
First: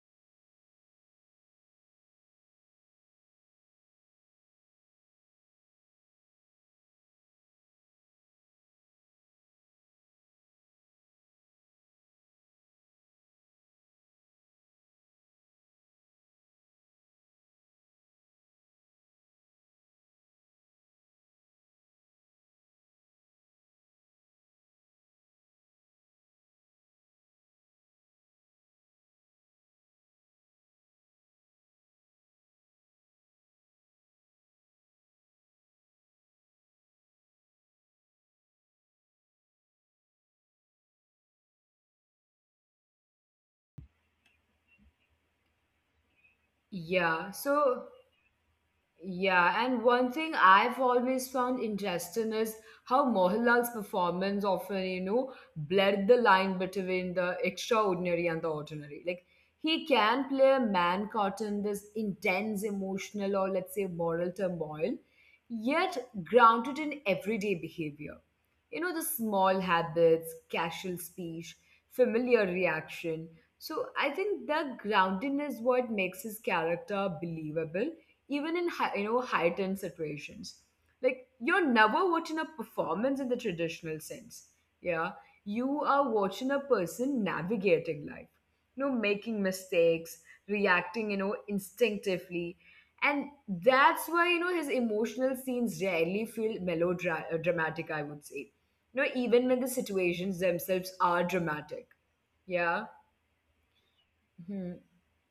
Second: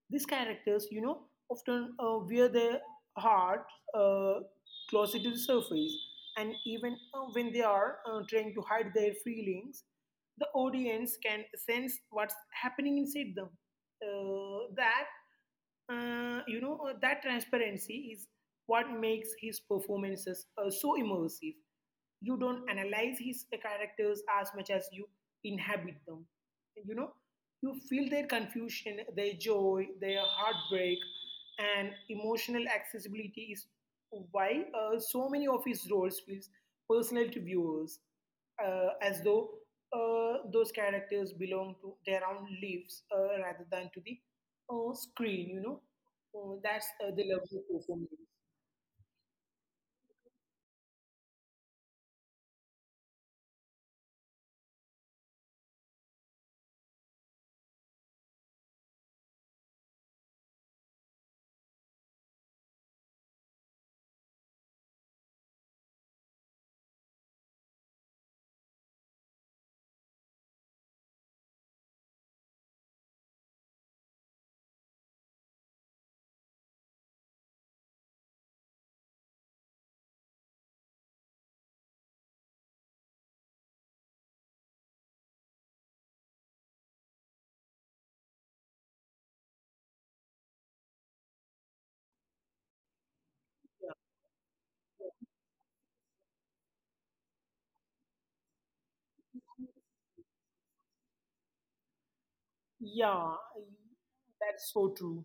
These characters, you know, often uh, wear their heart uh, closer to the surface, and even uh, when they are uh, trying to hide their feelings, the audience can sense what's happening inside them. Uh, that uh, you know uh, That transparency is what makes his performances uh, so immersive. You don't analyze his characters as much as you inhabit them, you know. You feel their confusion, their joy, their heartbreak, and emotional accessibility is why uh, so many of his roles feels personal to viewers, uh, as though uh, those characters belong to their own lives uh, rather than to the uh, screen. You know, Uh, that's uh, the Yeah. level of So performance. yeah, and one thing I've always found interesting is how Mohanlal's performance often, you know, blurred the line between the extraordinary and the ordinary. Like, he can play a man caught in this intense emotional or, let's say, moral turmoil, yet grounded in everyday behavior. You know, the small habits, casual speech, familiar reaction. So, I think that grounding is what makes his character believable even in high, you know heightened situations. Like you're never watching a performance in the traditional sense, yeah, you are watching a person navigating life, you know making mistakes, reacting you know instinctively. And that's why you know his emotional scenes rarely feel melodramatic, I would say. You know even when the situations themselves are dramatic, yeah. Yeah, Hmm. that's so true.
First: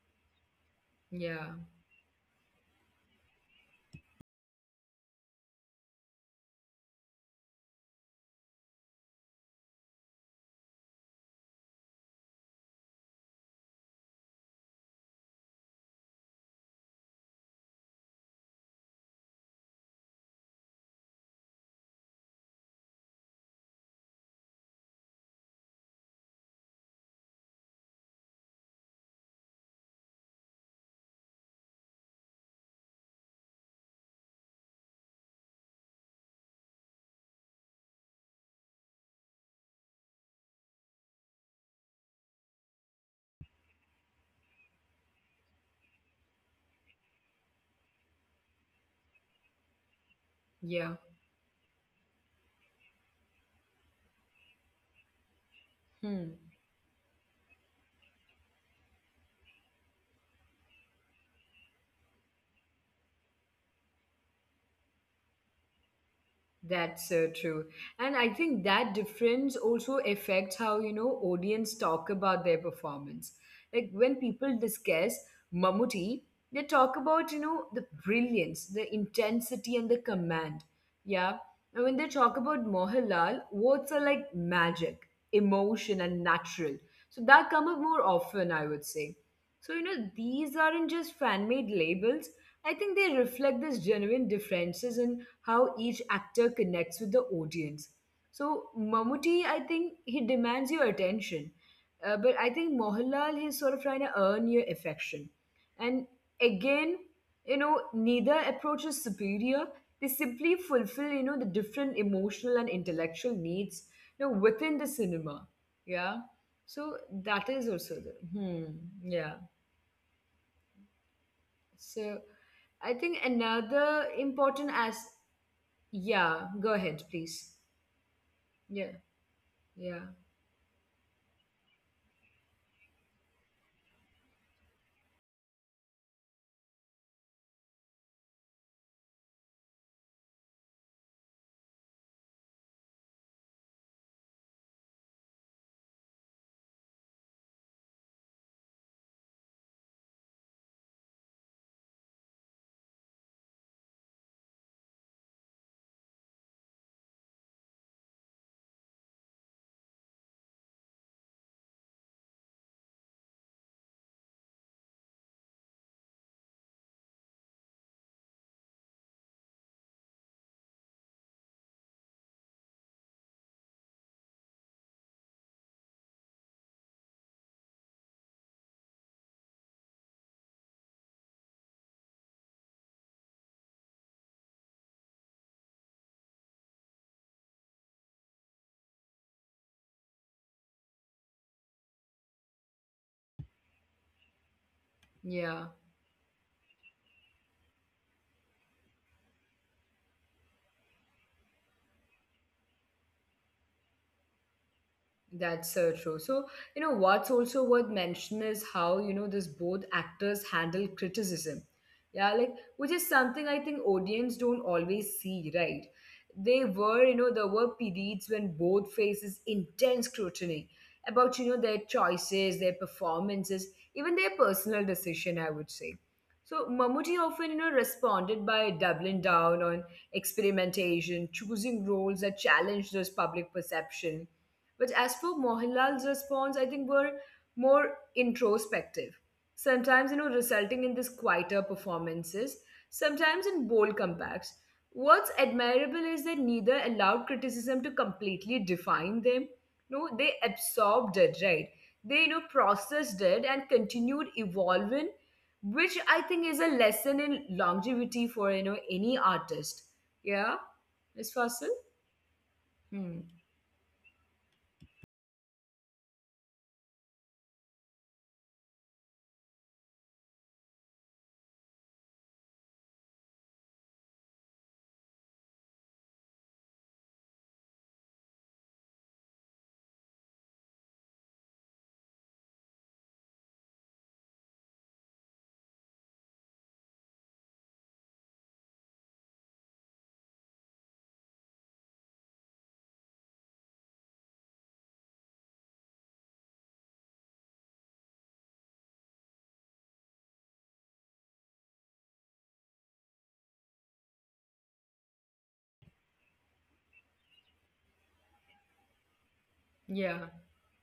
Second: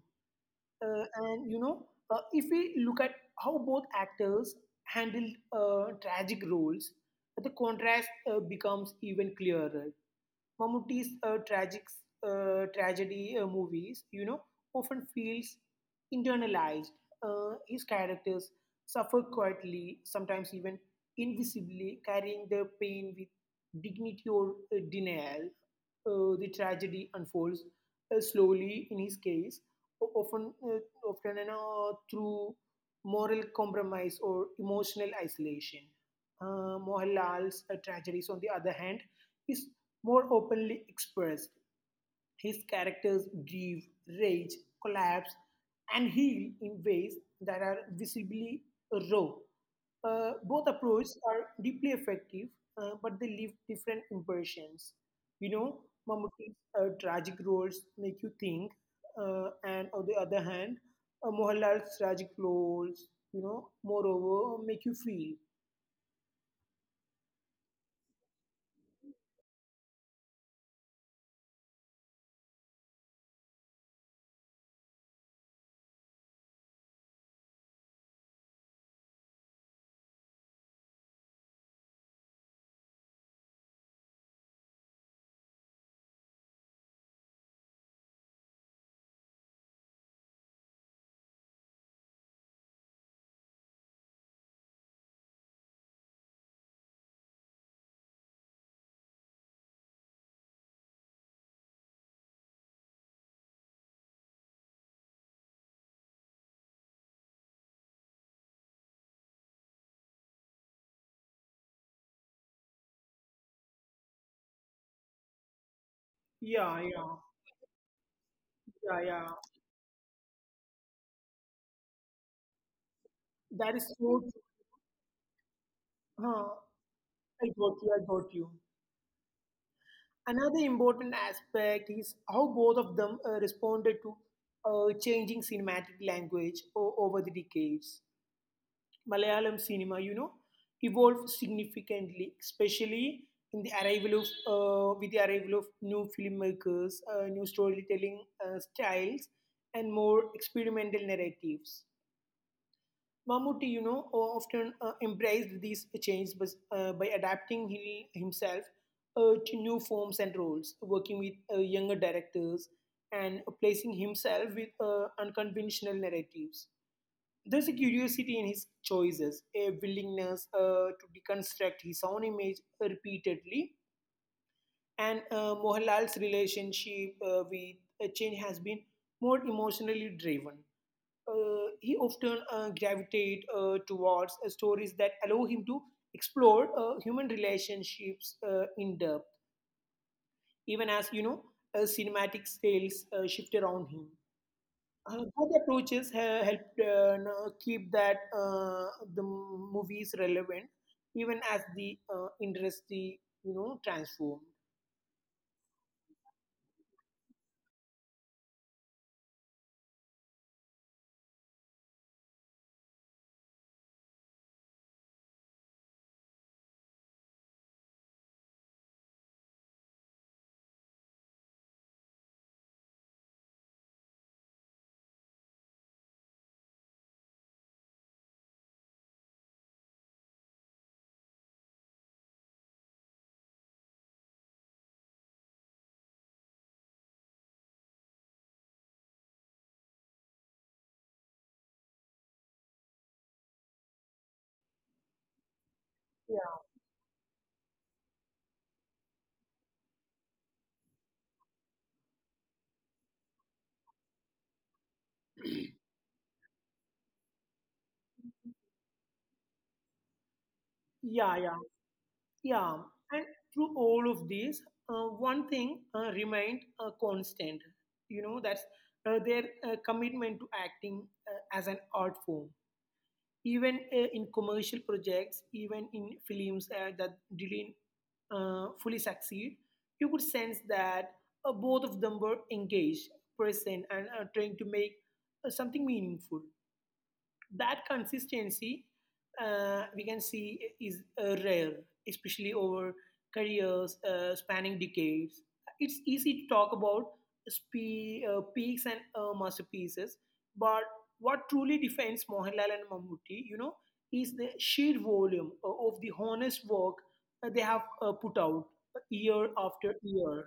Uh, and Yeah, you know, uh, if we look at how both actors handled uh, tragic roles, the contrast uh, becomes even clearer. Mammootty's uh, tragic uh, tragedy uh, movies, you know, often feels internalized. Uh, his characters suffer quietly, sometimes even invisibly, carrying their pain with dignity or uh, denial. Uh, the tragedy unfolds uh, slowly in his case, o- often, uh, often, you know, through moral compromise or emotional isolation. Uh, Mohanlal's uh, tragedies, on the other hand, is more openly expressed. His characters grieve, rage, collapse, and heal in ways that are visibly raw. Uh, both approaches yeah. are deeply effective, uh, but they leave different impressions. You know, Mammootty's Hmm. uh, tragic roles make you think, uh, and on the other hand, uh, Mohanlal's tragic roles, you know, moreover, make you feel. That's so true. And I think that difference also affects how, you know, audience talk about their performance. Like when people discuss Mammootty, they talk about, you know, the brilliance, the intensity, and the command. Yeah. And when they talk about Mohanlal, words are like magic, emotion, and natural. So that come up more often, I would say. So, you know, these aren't just fan made labels, I think they reflect these genuine differences in how each actor connects with the audience. So Mammootty, I think he demands your attention, uh, but I think Mohanlal he's sort of trying to earn your affection. And again, you know, neither approach is superior. They simply fulfill, you know, the different emotional and intellectual needs, you know, within the cinema. Yeah. So Yeah, that yeah, is also the hmm. Yeah. yeah, yeah. So I think another That is important so true. as yeah, go Huh, ahead, please. I got you. I got Yeah, you. yeah, Another important aspect is how both of them uh, responded to uh, changing cinematic language o- over the decades. Malayalam cinema, you know, evolved significantly, especially in the arrival of uh, with the arrival of new filmmakers, uh, new storytelling uh, styles, and more experimental narratives. Mammootty, you know, o- often uh, embraced these changes bus- uh, by adapting he, himself uh, to new forms and roles, working with uh, younger directors and placing himself with uh, unconventional narratives. There's a curiosity in his choices, a willingness uh, to deconstruct his own image repeatedly. And uh, Mohanlal's relationship uh, with uh, change has been more emotionally driven. Uh, he often uh, gravitate uh, towards uh, stories that allow him to explore uh, human relationships uh, in depth, even as, you know uh, cinematic styles uh, shift around him. Uh, yeah. Both approaches have helped, uh, you know, keep that uh, the movies relevant, even as the uh, industry, you know, transformed. That's so true. So, you know, what's also worth mention is how, you know, this both actors handle criticism. Yeah, like which is something I think audience don't always see, right? They were, you know, there were periods when both faces intense scrutiny about, you know, their choices, their performances, even their personal decision, I would say. So Mammootty often, you know, responded by doubling down on experimentation, choosing roles that challenge those public perception, but as for Mohanlal's response, I think were more introspective, sometimes you know resulting in these quieter performances, sometimes in bold comebacks. What's admirable is that Yeah, neither allowed criticism to completely define them. No, they absorbed it, right? They you know processed it and continued evolving, which I think is a lesson in longevity for you know any artist. Yeah, Miss yeah, yeah. Fasil. Yeah, Hmm. and through all of this, uh, one thing uh, remained uh, constant. You know, that's uh, their uh, commitment to acting uh, as an art form. Even uh, in commercial projects, even in films uh, that didn't uh, fully succeed, you could sense that uh, both of them were engaged, present, and uh, trying to make uh, something meaningful. That consistency, uh, we can see, is uh, rare, especially over careers uh, spanning decades. It's easy to talk about spe- uh, peaks and uh, masterpieces, but what truly defines Mohanlal and Mammootty, you know, is the sheer volume uh, of the honest work uh, they have uh, put out year Yeah. after year.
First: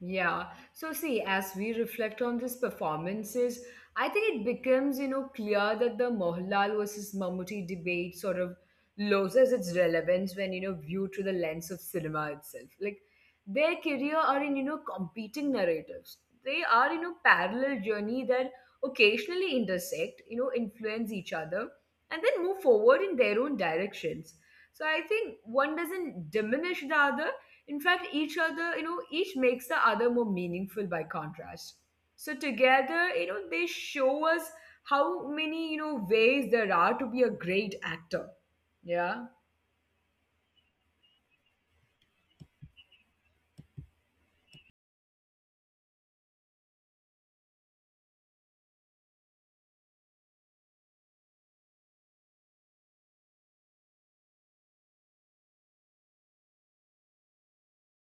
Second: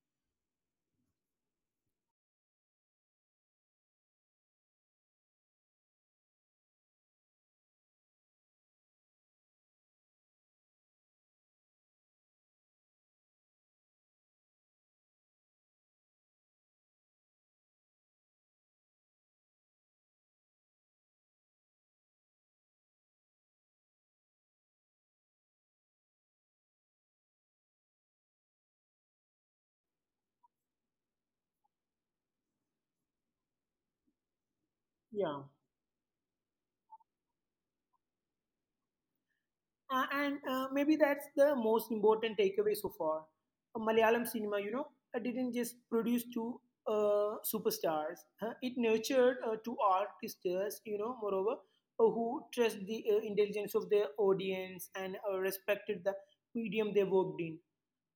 Yeah. So see, as we reflect on these performances, I think it becomes, you know, clear that the Mohanlal versus Mammootty debate sort of loses its relevance when, you know, viewed through the lens of cinema itself. Like their career are in, you know, competing narratives. They are, you know, parallel journey that occasionally intersect, you know, influence each other and then move forward in their own directions. So I think one doesn't diminish the other, in fact each other, you know each makes the other more meaningful by contrast. So together, you know they show us how Yeah. many you know ways there are to be a great actor, yeah. Uh, and uh, maybe that's the most important takeaway so far. Uh, Malayalam cinema, you know, uh, didn't just produce two uh, superstars. Uh, it nurtured uh, two artists, you know, moreover, uh, who trust the uh, intelligence of their audience and uh, respected the medium they worked in.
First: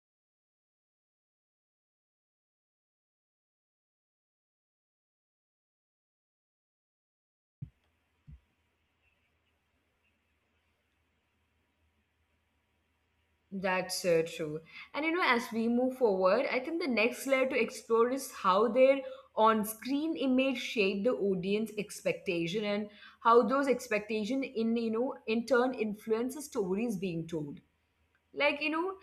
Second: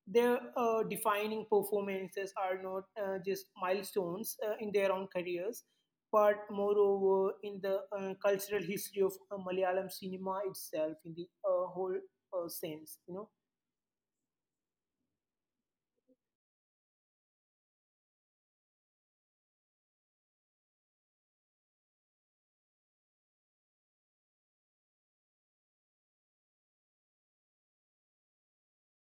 Their uh, defining performances are not uh, just milestones uh, in their own careers, but moreover in the uh, cultural history of uh, Malayalam cinema itself, in the uh, whole uh, sense, you know. That's uh, true. And you know as we move forward, I think the next layer to explore is how their on-screen image shape the audience expectation and how those expectation in, you know in turn influence the stories being told. Like you know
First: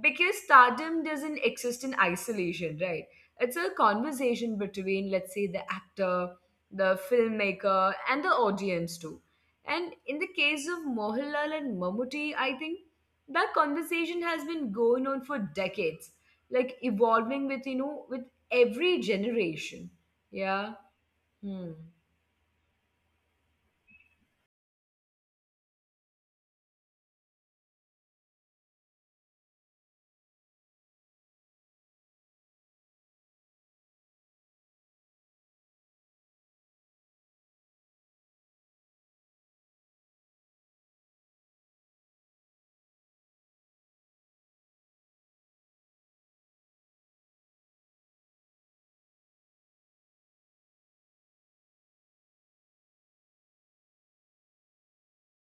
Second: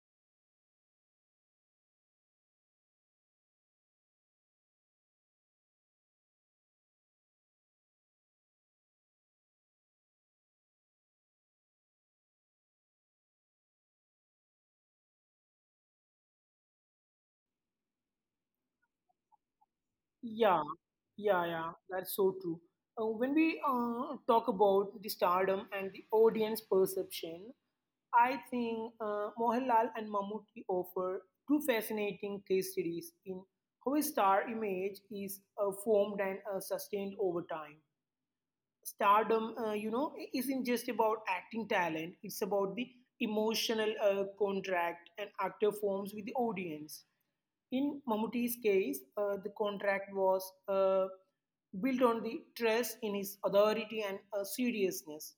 because stardom doesn't exist in isolation, right? It's a conversation between, let's say, the actor, the filmmaker and the audience too. And in the case of Mohanlal and Mammootty, I think that conversation has been going on for decades, like evolving with, you know with every generation, Yeah, yeah. yeah, Hmm. yeah, that's so true. Uh, when we uh, talk about the stardom and the audience perception, I think uh, Mohanlal and Mammootty offer two fascinating case studies in how a star image is uh, formed and uh, sustained over time. Stardom, uh, you know, isn't just about acting talent, it's about the emotional uh, contract an actor forms with the audience. In Mammootty's case, uh, the contract was uh, built on the trust in his authority and uh, seriousness.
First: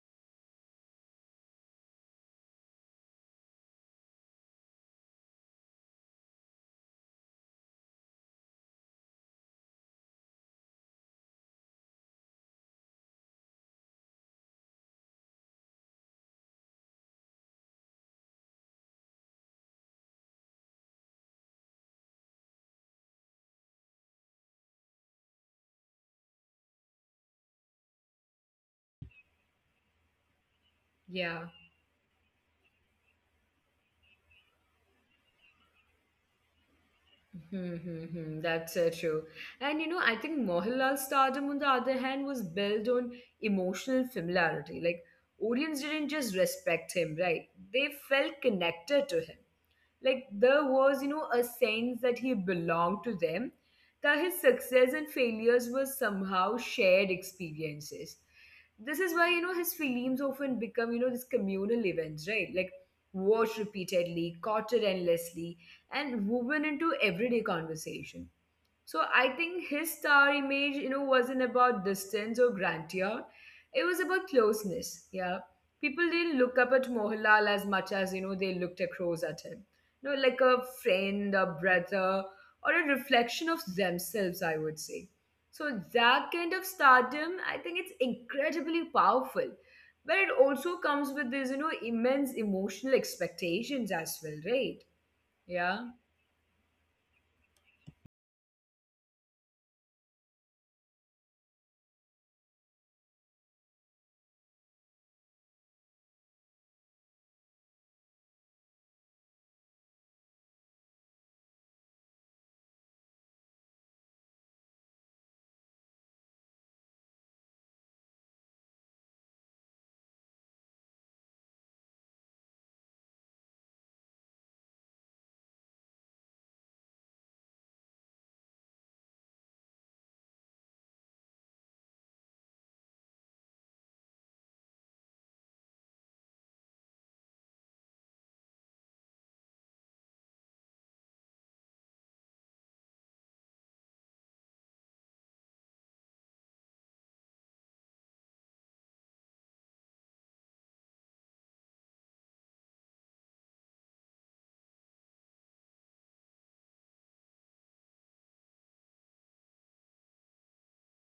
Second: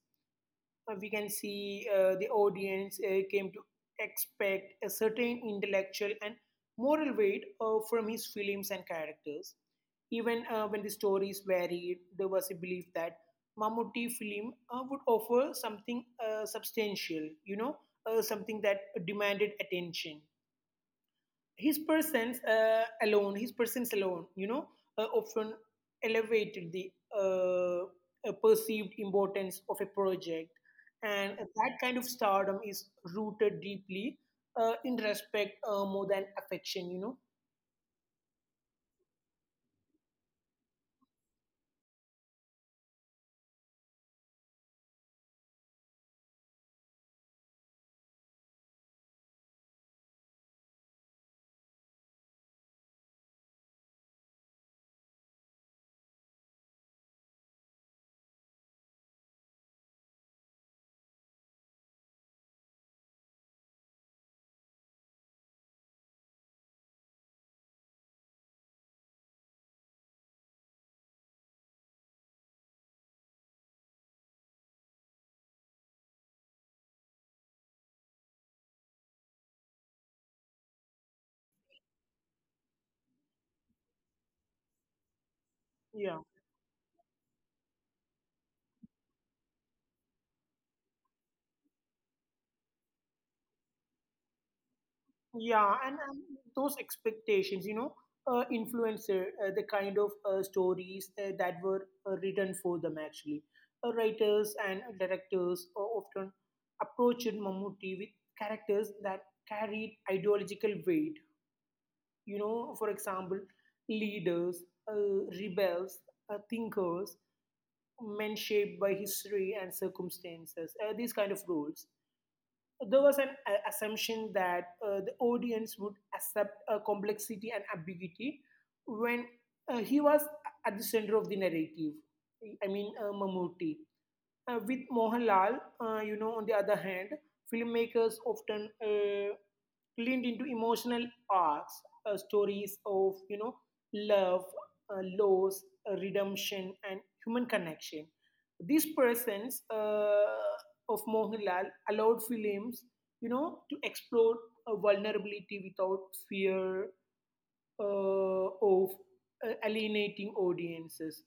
uh, We can see uh, the audience uh, came to expect a certain intellectual and moral weight uh, from his films and characters. Even uh, when the stories varied, there was a belief that Mammootty film uh, would offer something uh, substantial, you know, uh, something that demanded attention. His persons uh, alone, his persons alone, you know, uh, often elevated the uh, uh, perceived importance of a project. And Yeah. that kind of stardom is rooted deeply uh, in respect, uh, more than affection, you know. Hmm, hmm, hmm. That's uh, true. And you know, I think Mohanlal's stardom, on the other hand, was built on emotional familiarity. Like, audience didn't just respect him, right? They felt connected to him. Like there was, you know, a sense that he belonged to them, that his success and failures were somehow shared experiences. This is why, you know, his films often become, you know, these communal events, right? Like watched repeatedly, quoted endlessly, and woven into everyday conversation. So I think his star image, you know, wasn't about distance or grandeur. It was about closeness. Yeah. People didn't look up at Mohanlal as much as, you know, they looked across at him. You know, like a friend, a brother, or a reflection of themselves, I would say. So Yeah. that kind of stardom, I think it's incredibly powerful. But it also comes with this, you know, immense emotional expectations as well, right? Yeah, and, Yeah. and those expectations, you know, uh, influencer, uh, uh, the kind of uh, stories uh, that were uh, written for them, actually. Uh, writers and directors uh, often approached Mammootty with characters that carried ideological weight. You know, for example, leaders, uh, rebels, uh, thinkers, men shaped by history and circumstances, uh, these kind of roles. There was an uh, assumption that uh, the audience would accept uh, complexity and ambiguity when uh, he was at the center of the narrative. I mean, uh, Mammootty. Uh, with Mohanlal, uh, you know, on the other hand, filmmakers often uh, leaned into emotional arcs, uh, stories of, you know, love, uh, loss, uh, redemption, and human connection. These persons uh, of Mohanlal allowed films, you know, to explore uh, vulnerability without fear uh, of uh, alienating audiences.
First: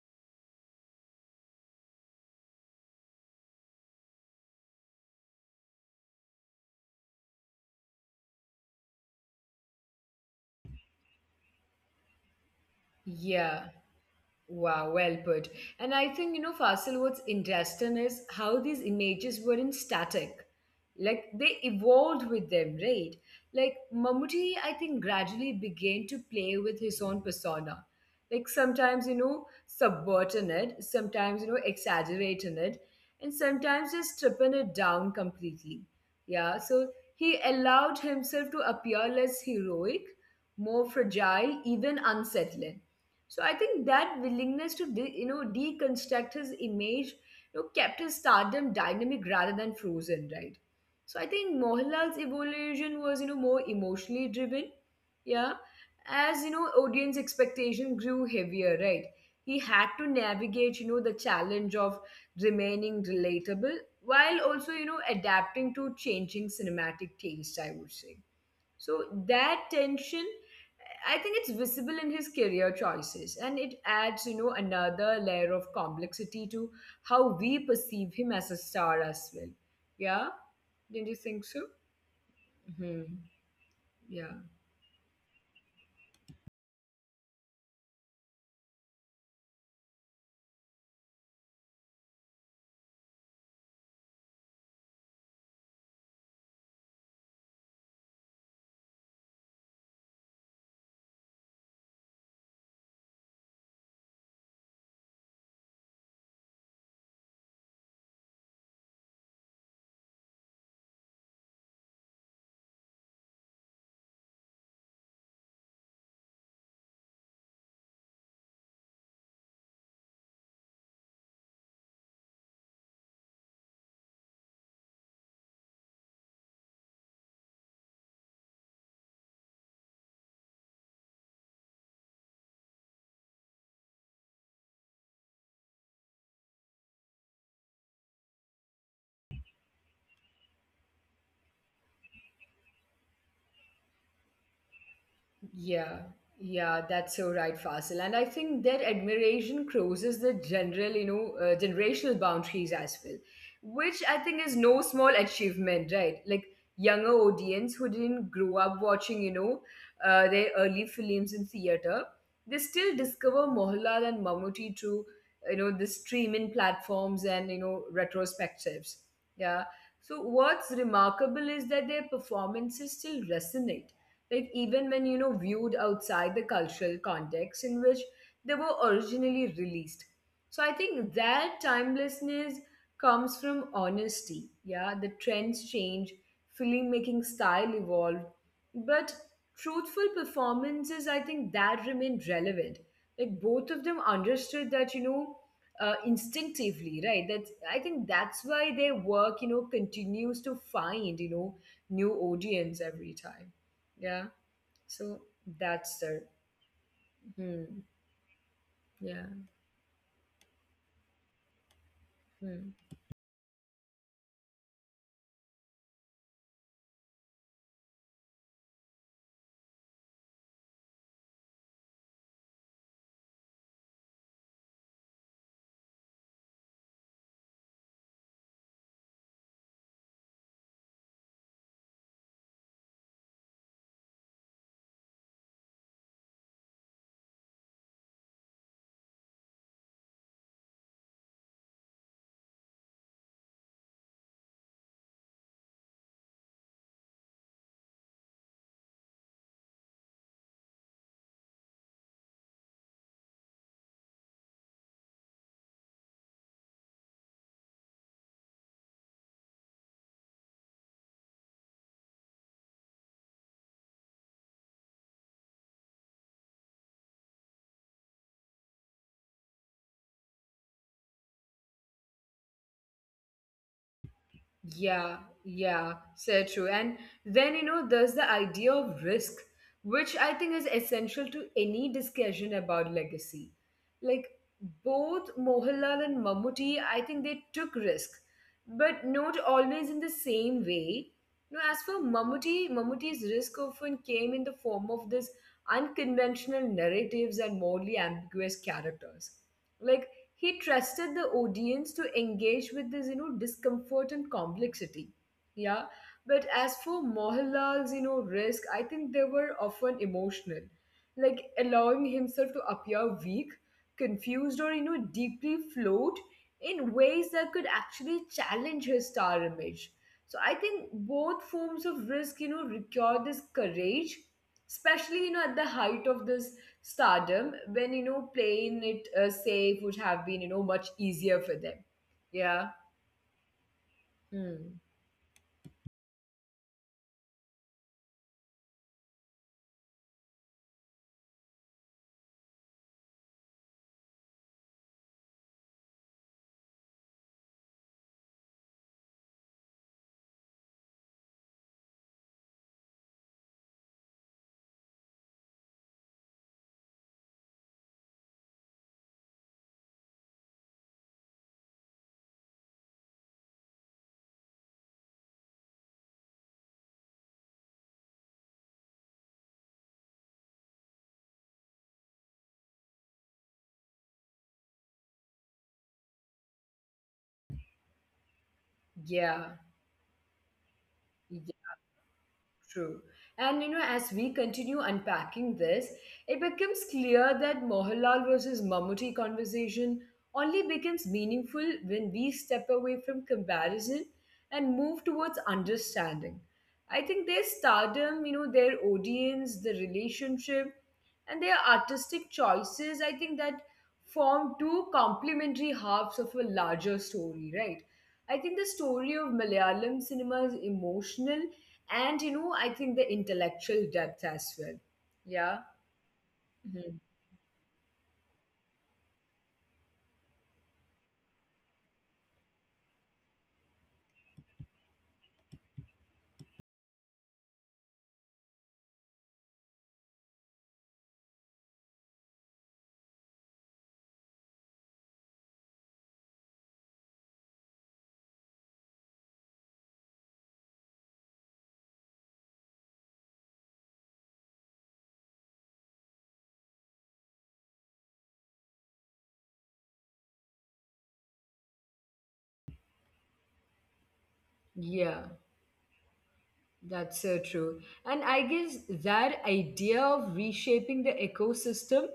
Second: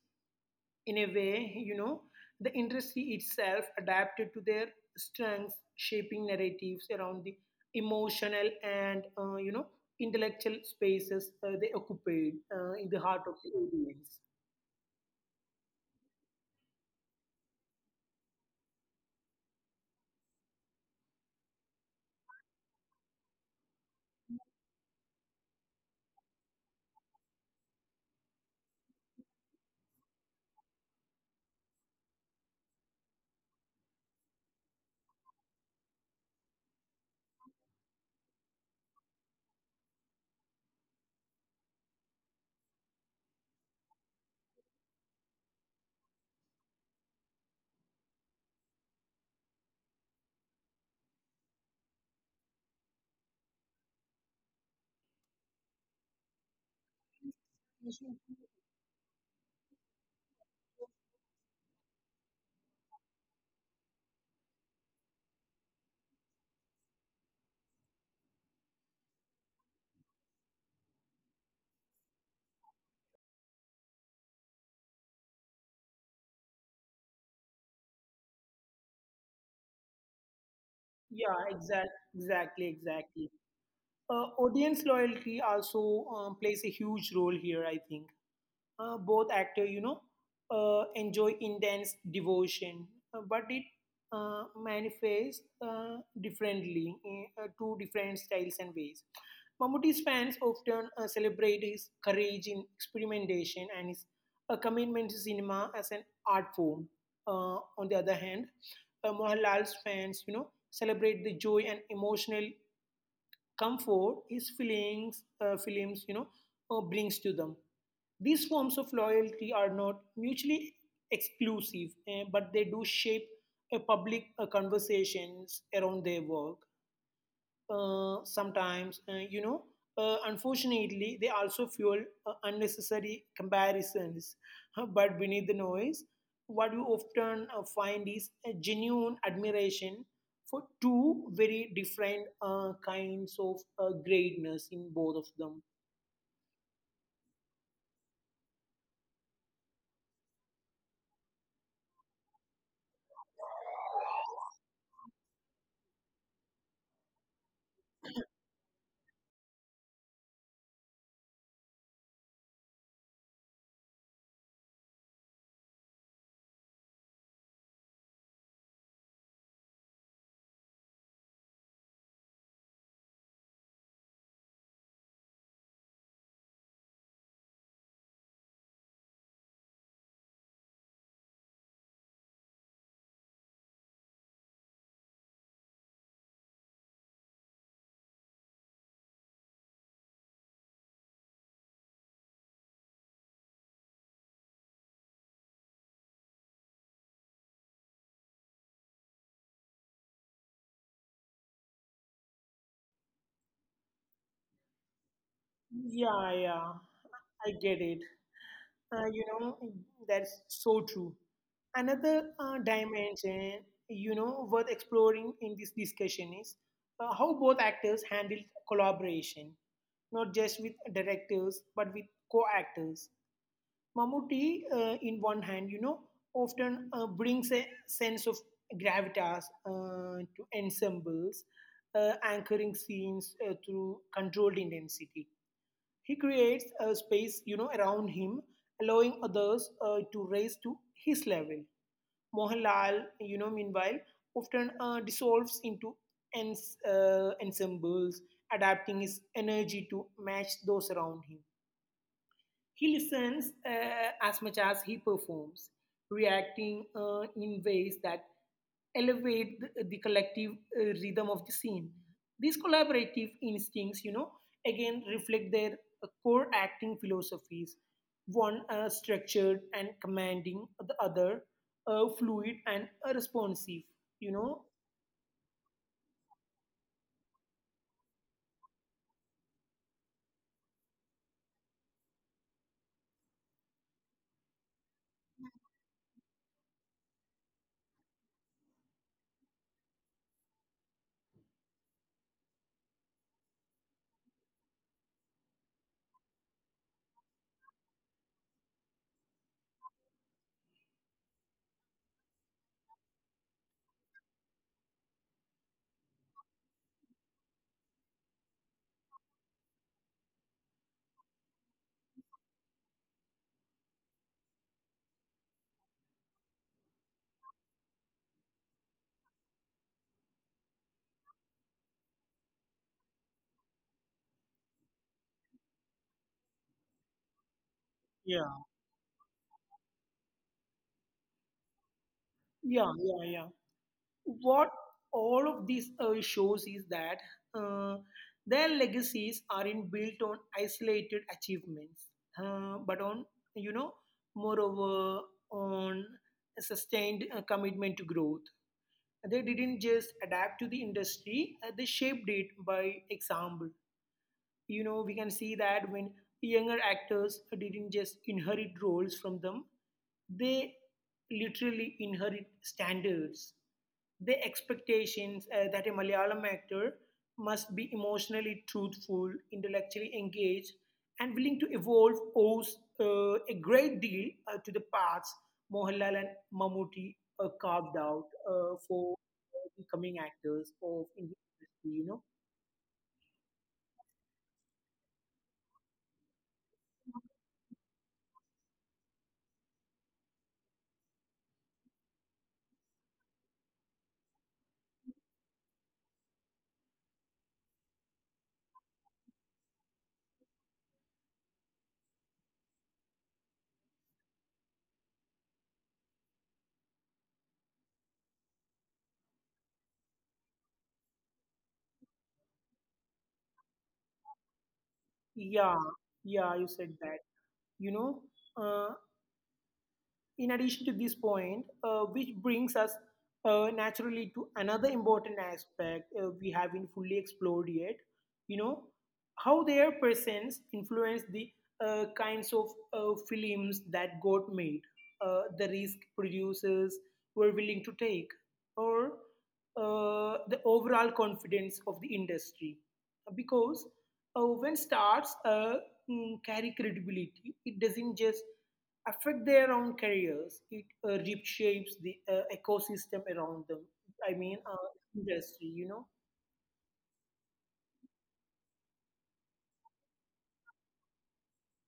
In a way, you know, the industry itself adapted to their strengths, shaping narratives around the emotional and, uh, you know, intellectual spaces uh, they occupied uh, in the heart of the Yeah. audience. Wow, well put. And I think, you know, Fasil, what's interesting is how these images weren't static. Like they evolved with them, right? Like Mammootty, I think, gradually began to play with his own persona. Like sometimes, you know, subverting it, sometimes, you know, exaggerating it, and sometimes just stripping it down completely. Yeah, so he allowed himself to appear less heroic, more fragile, even unsettling. So I think that willingness to de- you know deconstruct his image, you know, kept his stardom dynamic rather than frozen, right? So I think Mohanlal's evolution was you know more emotionally driven, yeah. As you know, audience expectation grew heavier, right? He had to navigate you know the challenge of remaining relatable while also you know adapting to changing cinematic taste, I would say. So that tension, I think it's visible in his career choices and it adds, you know, another layer of complexity to how we perceive him as a star as well. Yeah? Didn't you Yeah, think so? exact, exactly, Hmm. exactly. Yeah. Uh, audience loyalty also um, plays a huge role here, I think. Uh, both actor, you know, uh, enjoy intense devotion, uh, but it uh, manifests uh, differently in uh, two different styles and ways. Mammootty's fans often uh, celebrate his courage in experimentation and his uh, commitment to cinema as an art form. Uh, on the other hand, uh, Mohanlal's fans, you know, celebrate the joy and emotional comfort his feelings, uh, films, you know, uh, brings to them. These forms of loyalty are not mutually exclusive, eh, but they do shape a public uh, conversations around their work uh, sometimes, uh, you know. Uh, unfortunately, they also fuel uh, unnecessary comparisons. But beneath the noise, what you often uh, find is a genuine admiration for two very different uh, kinds of uh, greatness in both of them. Yeah, yeah, that's so right, Fasil. And I think that admiration crosses the general, you know, uh, generational boundaries as well, which I think is no small achievement, right? Like younger audience who didn't grow up watching, you know, uh, their early films in theater, they still discover Mohanlal and Mammootty through, you know, the streaming platforms and you know retrospectives. Yeah. So what's remarkable is that their performances still resonate like even when you know viewed outside the cultural context in which they were originally released. So I think that timelessness comes from honesty. Yeah, the trends change, filmmaking style evolved, but truthful performances, I think, that remain relevant. Like both of them understood that you know uh, instinctively, right? That I think that's why their work you know continues to find you know new audience every time. Yeah. So that's the. Yeah, yeah, I Hmm. get it. Yeah. Uh, you know, that's so true. Another Hmm. uh, dimension, you know, worth exploring in this discussion is uh, how both actors handle collaboration, not just with directors, but with co actors. Mammootty, uh, in one hand, you know, often uh, brings a sense of gravitas uh, to ensembles, uh, anchoring scenes uh, through controlled intensity. He creates a space, you know, around him, allowing others uh, to rise to his level. Mohanlal, you know, meanwhile, often uh, dissolves into ens- uh, ensembles, adapting his energy to match those around him. He listens uh, as much as he performs, reacting uh, in ways that elevate the, the collective uh, rhythm of the scene. These collaborative instincts, you know, again reflect their uh, core acting philosophies: one uh, structured and commanding, the other uh, fluid and uh, responsive, you know. Yeah, yeah, so true. And then you know, there's the idea of risk, which I think is essential to any discussion about legacy. Like both Mohanlal and Mammootty, I think they took risk, but not always in the same way. You know, as for Mammootty, Mammootty's risk often came in the form of this unconventional narratives and morally ambiguous characters. Like he trusted the audience to engage with this you know discomfort and complexity. Yeah. But as for Mohanlal's you know risk, I think they were often emotional, like allowing himself to appear weak, confused, or you know, deeply flawed in ways that could actually challenge his star image. So I think both forms of risk, you know, require this courage, especially you know, at the height of this stardom, when you know playing Yeah. it uh, safe would have been you know much easier for them. Yeah. Yeah, yeah, yeah. Hmm. What all of this uh, shows is that uh, their legacies aren't built on isolated achievements, uh, but on, you know, moreover, on a sustained uh, commitment to growth. They didn't just adapt to the industry, uh, they shaped it by example. You know, we can see that when younger actors didn't just inherit roles from them, they literally inherit standards. The expectations uh, that a Malayalam actor must be emotionally truthful, intellectually engaged, and willing to evolve owes uh, a great deal uh, to the paths Mohanlal and Mammootty uh, carved out uh, for Yeah. becoming actors of Indian industry. You know, True. And you know, as we continue unpacking this, it becomes clear that Mohanlal versus Mammootty conversation only becomes meaningful when we step away from comparison and move towards understanding. I think their stardom, you know, their audience, the relationship, and their artistic choices, I think that form two complementary halves of a larger story, right? I think the story of Malayalam cinema is emotional and you know, I think the intellectual depth as well. Yeah. yeah, yeah, you Mhm. said that. you know uh, in addition to this point uh, which brings us uh, naturally to another important aspect uh, we haven't fully explored yet, you know, how their presence influenced the uh, kinds of uh, films that got made, uh, the risk producers were willing to take, or uh, the overall confidence of the industry, because uh, when stars uh, mm, carry credibility, it doesn't just affect their own careers. It uh, reshapes the uh, ecosystem around them. I mean, uh, Yeah. Industry, you know? That's so true. And I guess that idea of reshaping the ecosystem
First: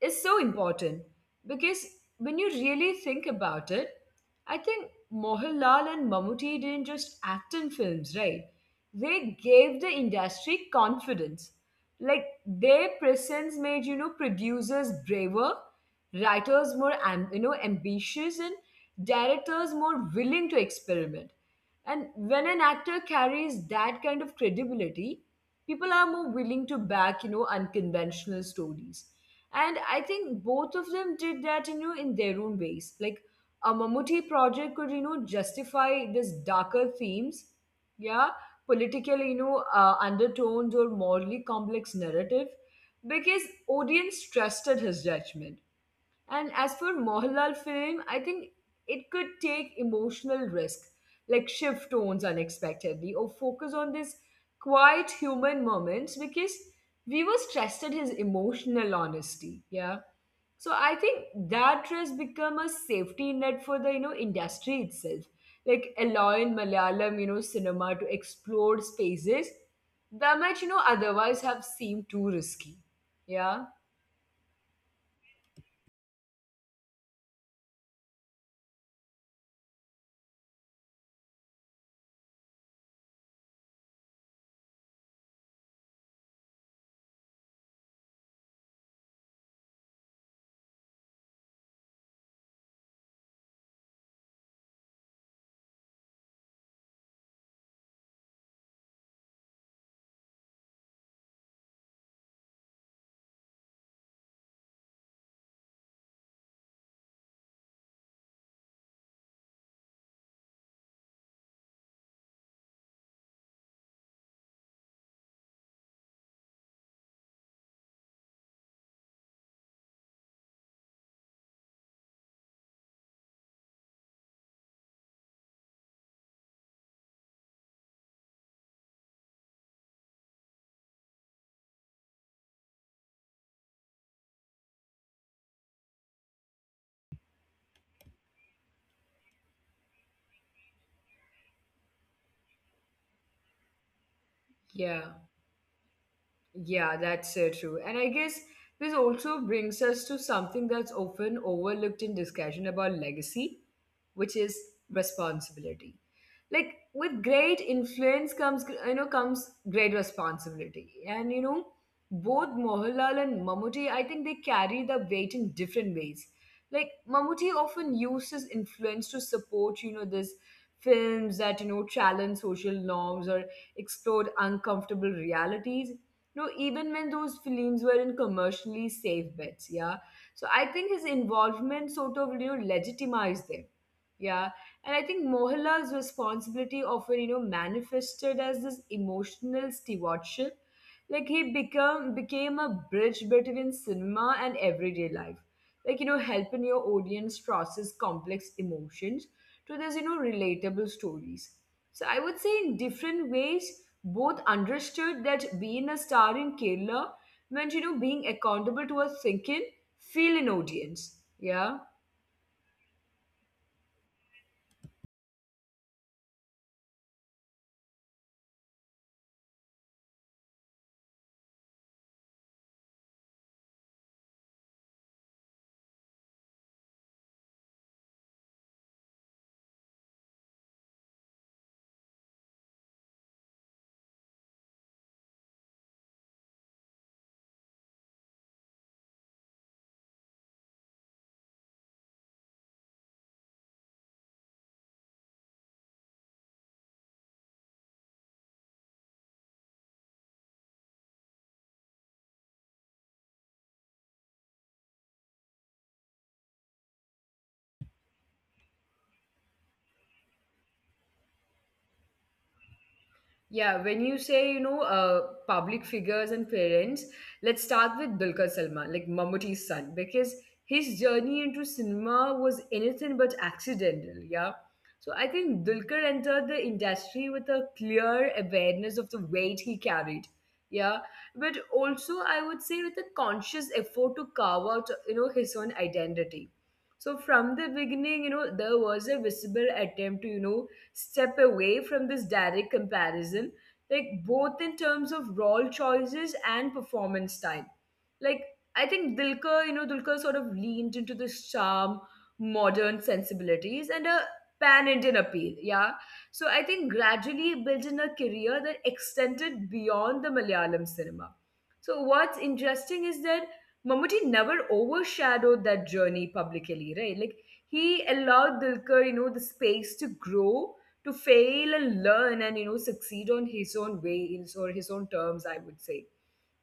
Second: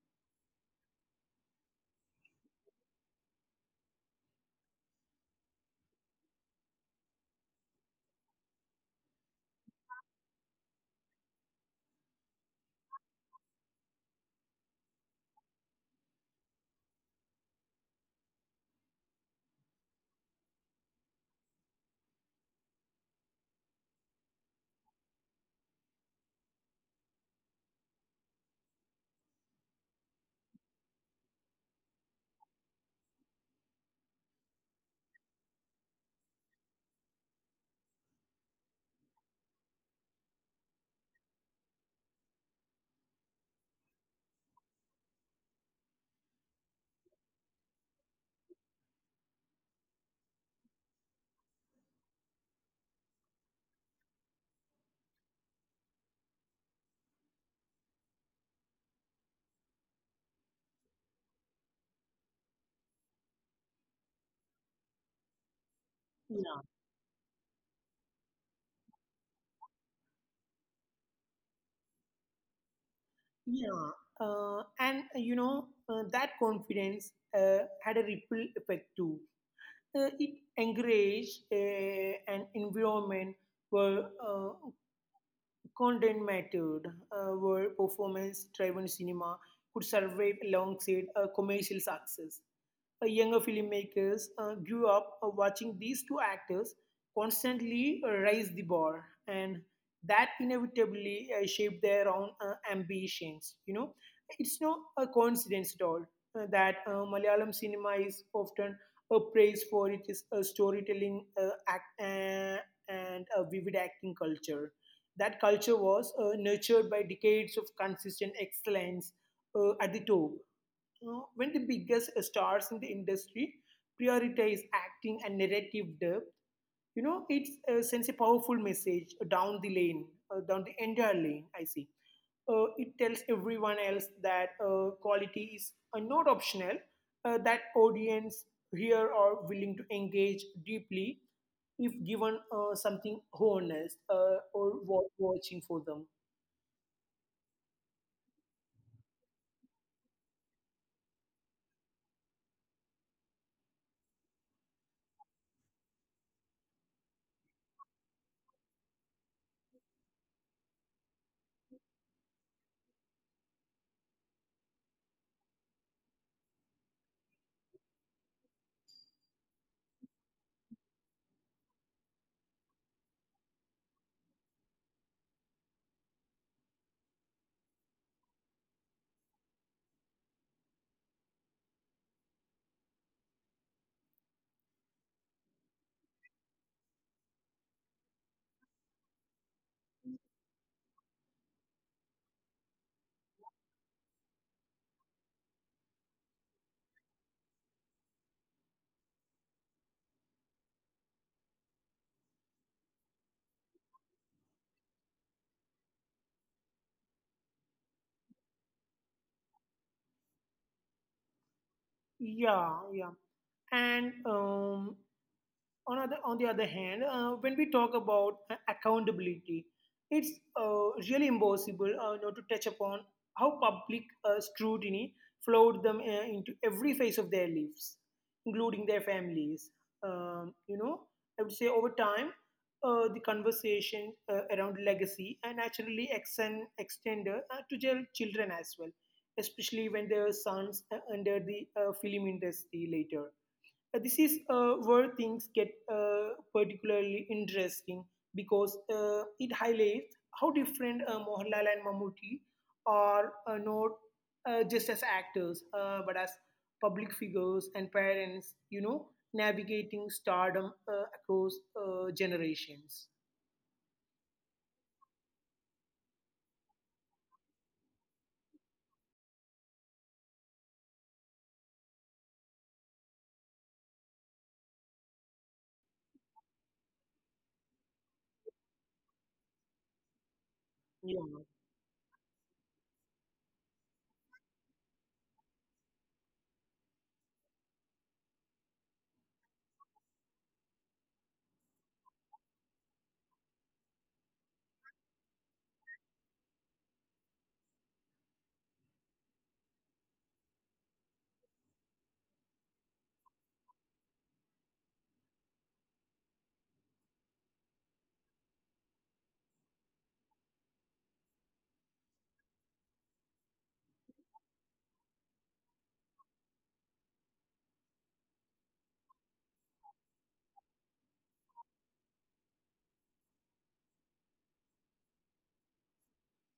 is so important because when you really think about it, I think Mohanlal and Mammootty didn't just act in films, right? They gave the industry confidence. Like their presence made, you know, producers braver, writers more, am- you know, ambitious and directors more willing to experiment. And when an actor carries that kind of credibility, people are more willing to back, you know, unconventional stories. And I think both of them did that, you know, in their own ways. Like a Mammootty project could, you know, justify this darker themes, yeah, political, you know, uh, undertones or morally complex narrative because audience trusted his judgment. And as for Mohanlal film, I think it could take emotional risk, like shift tones unexpectedly, or focus on this quiet human moments because we was trusted his emotional honesty. Yeah. So I think that trust become a safety net for the you know industry itself, like allowing Yeah, Malayalam you know cinema to explore spaces that might you know otherwise have seemed too risky. Yeah, yeah. Uh, and, uh, you know, uh, that confidence uh, had a ripple effect too. Uh, it encouraged uh, an environment where uh, content mattered, uh, where performance driven cinema could survive alongside uh, commercial success. Uh, younger filmmakers uh, grew up uh, watching these two actors constantly uh, raise the bar, and that inevitably uh, shaped their own uh, ambitions. You know, it's no a coincidence at all uh, that uh, Malayalam cinema is often uh, praised for its uh, storytelling uh, act, uh, and a vivid acting culture. That culture was uh, nurtured by decades of consistent excellence uh, at the top. Uh, when the biggest stars in the industry prioritize acting and narrative depth, you know, it uh, sends a powerful message down the lane, uh, down the entire lane, I see. Uh, it tells everyone else that uh, quality is uh, not optional, uh, that audience here are willing to engage deeply if given uh, something honest uh, or yeah. worth watching for them. Yeah, that's uh, true. And I guess this also brings us to something that's often overlooked in discussion about legacy, which is responsibility. Like with great influence comes you know comes great responsibility. And you know, both Mohanlal and Mammootty, I think they carry the weight in different ways. Like Mammootty often uses influence to support, you know, this films that you know, challenge social norms or explored uncomfortable realities no, even when those films were in commercially safe bets, yeah. So I think his involvement sort of you know, legitimized them, yeah. And I think Mohanlal's responsibility often you know, manifested as this emotional stewardship, like he become became a bridge between cinema and everyday life, like you know, helping your audience process complex emotions to these you know, relatable stories. So I would say in different ways, both understood that being a star in Kerala meant you know, being accountable to a thinking, feeling audience. Yeah. Yeah, yeah. And um, on other on the other hand, uh, when we talk about uh, accountability, it's uh, really impossible uh, not to touch upon how public uh, scrutiny flowed them uh, into every phase of their lives, including their families. Um, you know, I would say over time, uh, the conversation uh, around legacy and naturally extend extended uh, to their children as well, especially when their sons uh, entered the uh, film industry later. uh, This is uh, where things get uh, particularly interesting because uh, it highlights how different uh, Mohanlal and Mammootty are, uh, not uh, just as actors, uh, but as public figures and parents, you know, navigating stardom uh, across uh, generations. Yeah, when you say, you know, uh, public figures and parents, let's start with Dulquer Salman, like Mammootty's son, because his journey into cinema was anything but accidental, yeah. So I think Dulquer entered the industry with a clear awareness of the weight he carried, yeah. Yeah, But also, I would say, with a conscious effort to carve out, you know, his own identity. So from the beginning, you know, there was a visible attempt to, you know, step away from this direct comparison, like both in terms of role choices and performance style. Like I think Dilkar, you know, Dilkar sort of leaned into this charm, modern sensibilities, and a pan Indian appeal. Yeah. So I think gradually built in a career that extended beyond the Malayalam cinema. So what's interesting is that Mammootty never overshadowed that journey publicly, right? Like he allowed Dilkar, you know, the space to grow, to fail and learn and you know, succeed on his own ways or his own terms, I would say,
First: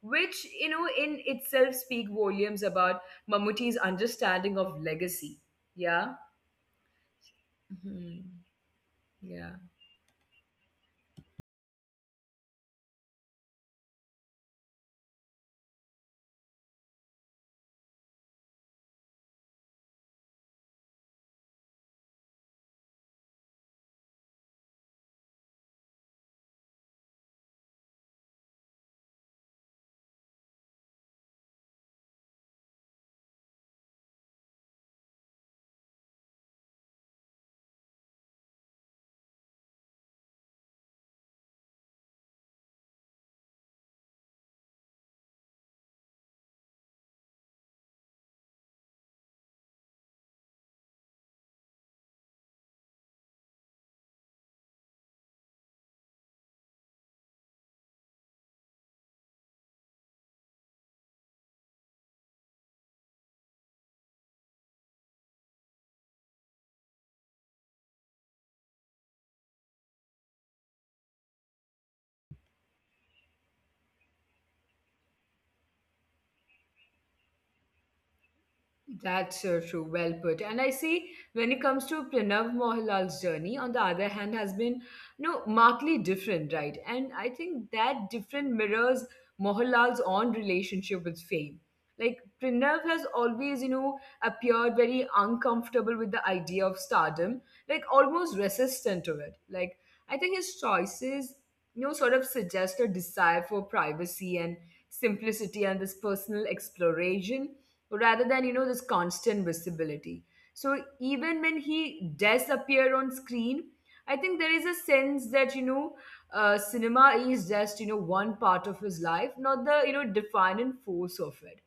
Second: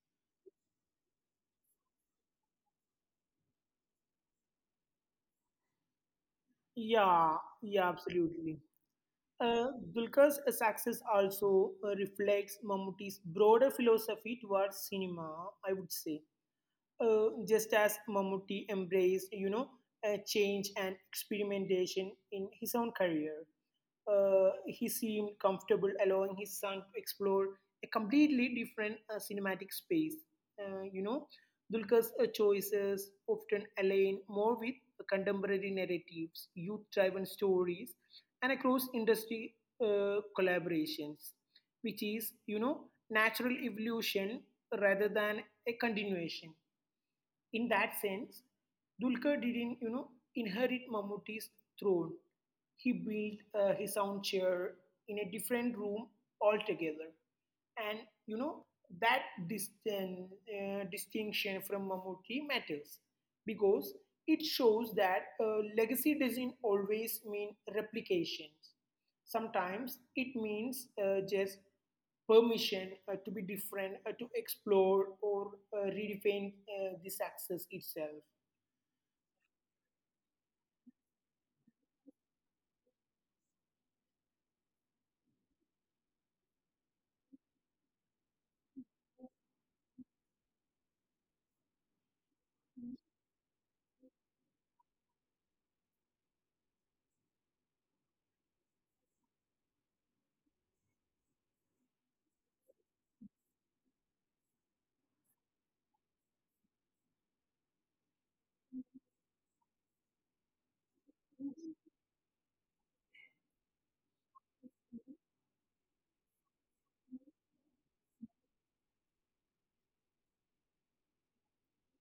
which you know, in itself speak volumes about Mamuti's understanding of legacy. Yeah. yeah, yeah, Mhm. absolutely. Yeah. Uh, Dulquer's success also uh, reflects Mammootty's broader philosophy towards cinema, I would say. Uh, just as Mammootty embraced, you know, uh, change and experimentation in his own career. Uh, he seemed comfortable allowing his son to explore a completely different uh, cinematic space. Uh, you know, Dulkar's uh, choices often align more with contemporary narratives, youth-driven stories, and across industry uh, collaborations, which is, you know, natural evolution rather than a continuation. In that sense, Dulquer didn't, you know, inherit Mammootty's throne. He built uh, his own chair in a different room altogether. And, you know, that distin- uh, distinction from Mammootty matters because it shows that uh, legacy doesn't always mean replications. Sometimes it means uh, just permission uh, to be different, uh, to explore or uh, redefine uh, the success itself. That's so true. Well put. And I see when it comes to Pranav Mohanlal's journey, on the other hand, has been you know, markedly different, right? And I think that different mirrors Mohanlal's own relationship with fame. Like Pranav has always, you know, appeared very uncomfortable with the idea of stardom, like almost resistant to it. Like I think his choices, you know, sort of suggest a desire for privacy and simplicity and this personal exploration rather than, you know, this constant visibility. So even when he does appear on screen, I think there is a sense that, you know, uh, cinema is just, you know, one part of his life, not the, you know, defining force of it.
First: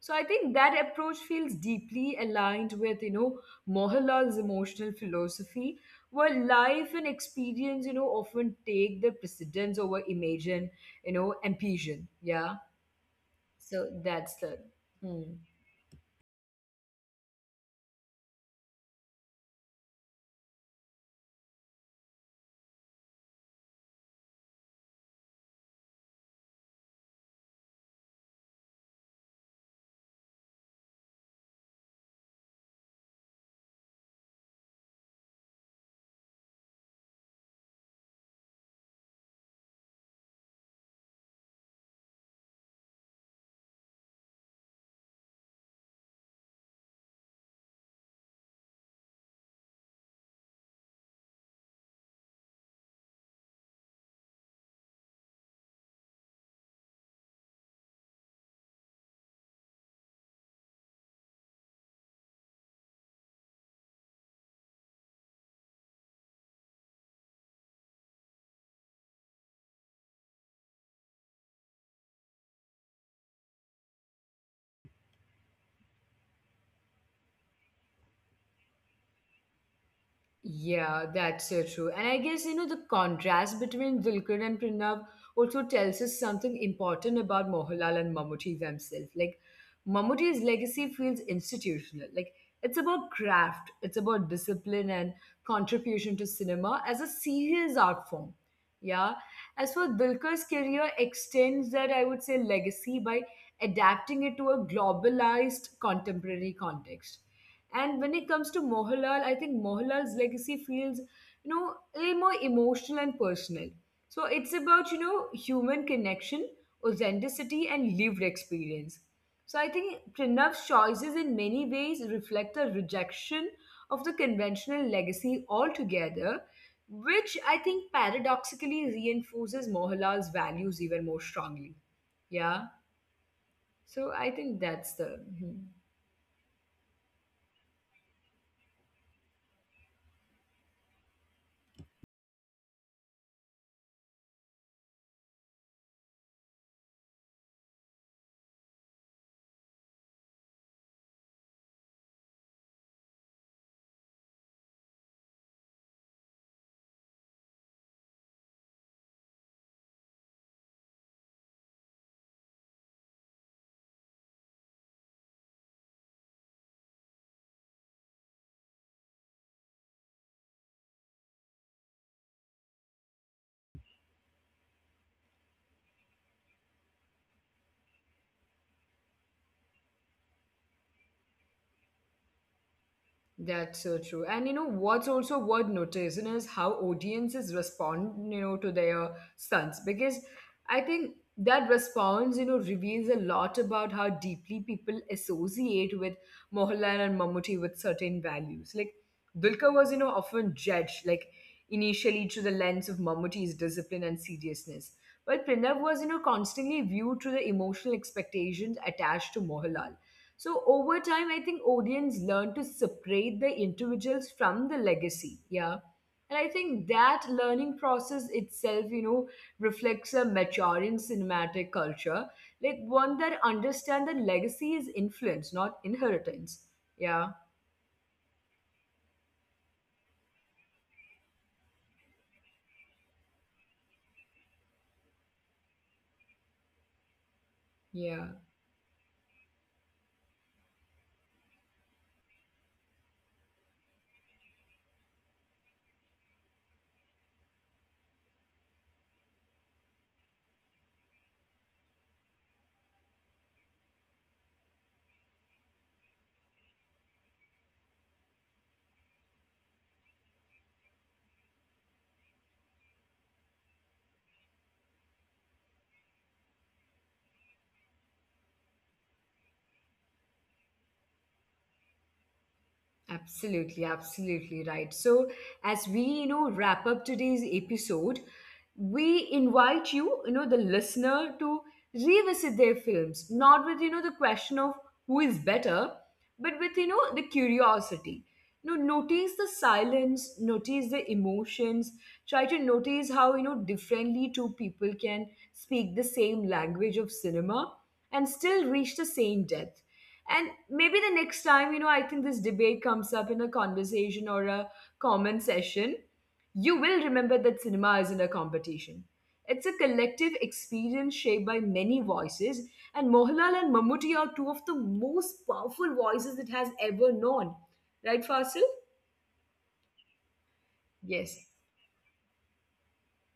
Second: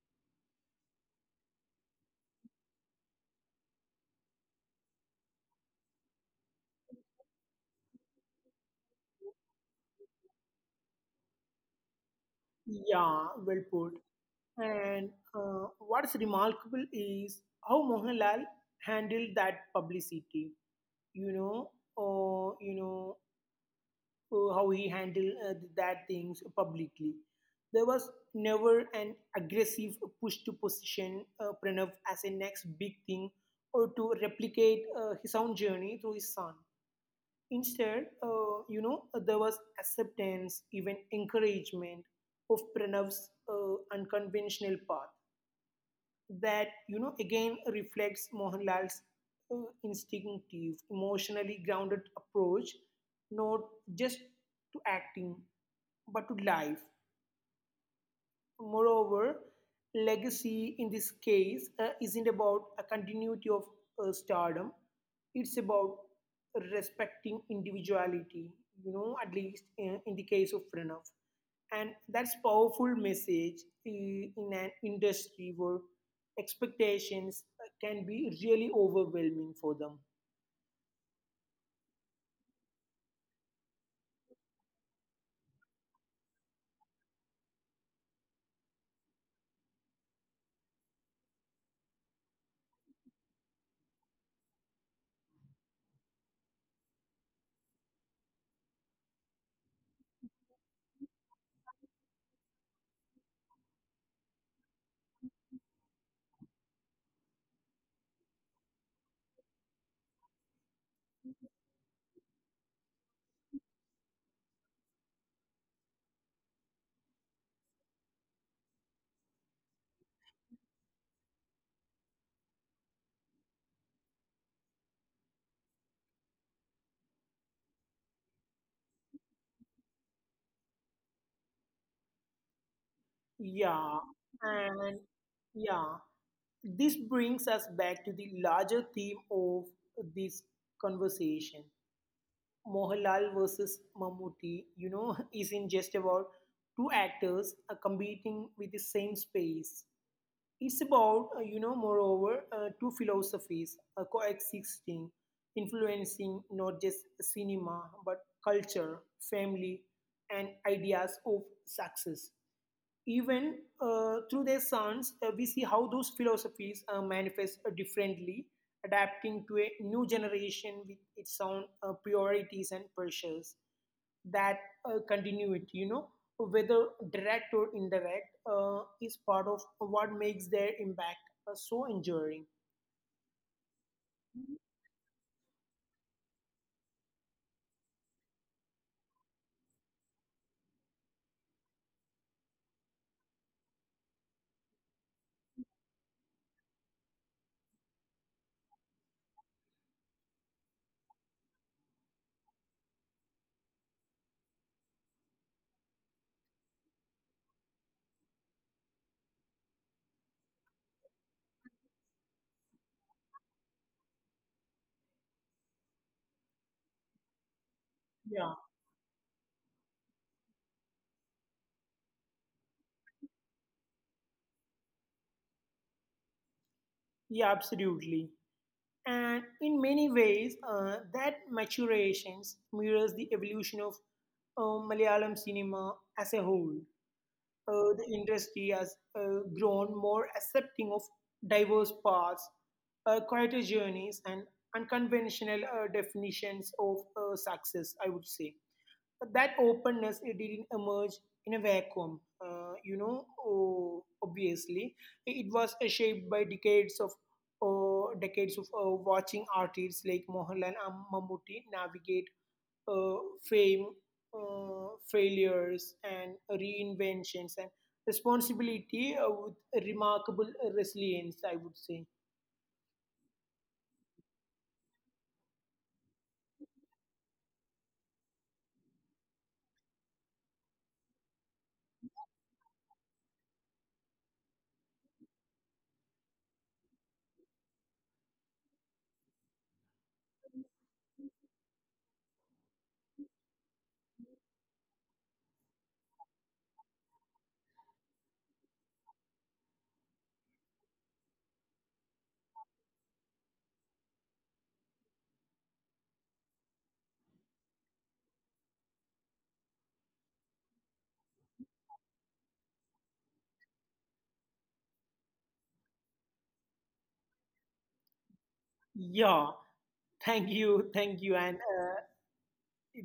So I think that approach feels deeply aligned with, you know, Mohanlal's emotional philosophy. Well, life and experience you know, often take the precedence over imagine you know, ambition. Yeah. Yeah, well put. So that's the. And Hmm. uh, what's remarkable is how Mohanlal handled that publicity. You know, or you know uh, how he handled uh, that things publicly. There was never an aggressive push to position uh, Pranav as a next big thing or to replicate uh, his own journey through his son. Instead, uh, you know, there was acceptance, even encouragement of Pranav's uh, unconventional path that, you know, again reflects Mohanlal's uh, instinctive, emotionally grounded approach, not just to acting, but to life. Moreover, legacy in this case uh, isn't about a continuity of uh, stardom, it's about respecting individuality, you know, at least in, in the case of Pranav. And that's powerful message uh, in an industry where expectations uh, can be really overwhelming for them. Yeah, that's so true. And I guess, you know, the contrast between Dulquer and Pranav also tells us something important about Mohanlal and Mammootty themselves. Like, Mammootty's legacy feels institutional. Like, it's about craft, it's about discipline and contribution to cinema as a serious art form. Yeah. As for Dulquer's career extends that, I would say, legacy by adapting it to a globalized contemporary context and when it comes to Mohalal, I think Mohalal's legacy feels, you know, a little more emotional and personal. So it's about, you know, human connection, authenticity, and lived experience. So I think Pranav's choices in many ways reflect a rejection of the conventional legacy altogether, which I think paradoxically reinforces Mohalal's values even more strongly. Yeah. Yeah, So I think that's and the. Mhm. yeah, this brings us back to the larger theme of this conversation. Mohanlal versus Mammootty, you know, isn't just about two actors uh, competing with the same space. It's about, uh, you know, moreover, uh, two philosophies uh, coexisting, influencing not just cinema, but culture, family, and ideas of success. Even uh, through their sons, uh, we see how those philosophies uh, manifest uh, differently, adapting to a new generation with its own uh, priorities and pressures. That uh, continuity, you know, whether direct or indirect, uh, is part of what makes their impact uh, so enduring. That's so true. And you know what's also worth noticing is how audiences respond, you know, to their stunts because I think that response, you know, reveals a lot about how deeply people associate with Mohanlal and Mammootty with certain values. Like Dulka was, you know, often judged like initially through the lens of Mammootty's discipline and seriousness, while Pranav was, you know, constantly viewed through the emotional expectations attached to Mohanlal. So over time, I think audience learn to separate the individuals from the legacy. Yeah. And I think that learning process Yeah, itself, you know, reflects a maturing cinematic culture, like one that understands that legacy is influence, not inheritance. Yeah. yeah, absolutely. And in many ways, uh, that maturation mirrors the evolution of uh, Malayalam cinema as a whole. Uh, the Yeah. industry has uh, grown more accepting of diverse paths, uh, quieter journeys, and unconventional uh, definitions of uh, success, I would say. That openness, it didn't emerge in a vacuum. Uh, you know, oh, obviously it was uh, shaped by decades of uh, decades of uh, watching artists like Mohanlal and Mammootty navigate uh, fame, uh, failures and reinventions and responsibility uh, with remarkable resilience, I would say. Absolutely, absolutely right. So, as we, you know, wrap up today's episode, we invite you, you know, the listener to revisit their films, not with, you know, the question of who is better, but with, you know, the curiosity. You know, notice the silence, notice the emotions, try to notice how, you know, differently two people can speak the same language of cinema and still reach the same depth and maybe the next time, you know, I think this debate comes up in a conversation or a comment session, you will remember that cinema isn't a competition. It's a collective experience shaped by many voices, and Mohanlal and Mammootty are two of the most powerful voices it has ever known. Right, Fasil? Yeah, thank you, Yes, thank you, and uh,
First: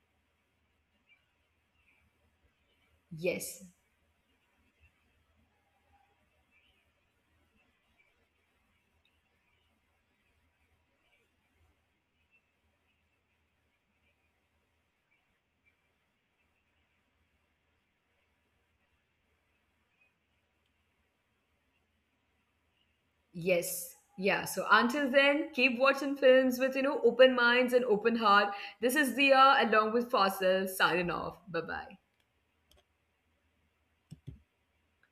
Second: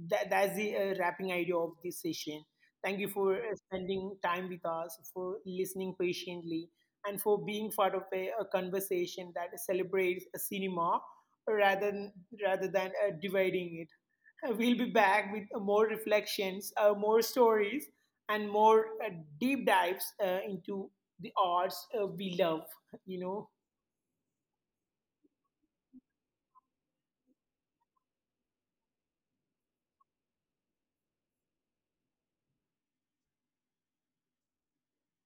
that, that's the uh, wrapping idea of this session. Thank you for uh, yes, spending time with us, for listening patiently, and for being part of a, a conversation that celebrates a cinema rather than, rather than uh, dividing it. Uh, We'll be back with uh, more reflections, uh, more stories, and more uh, deep dives uh, into the arts uh, we love. You know, yes. Yeah, so until then, keep watching films with, you know, open minds and open heart. This is Dia along with Fasil signing off. Bye bye.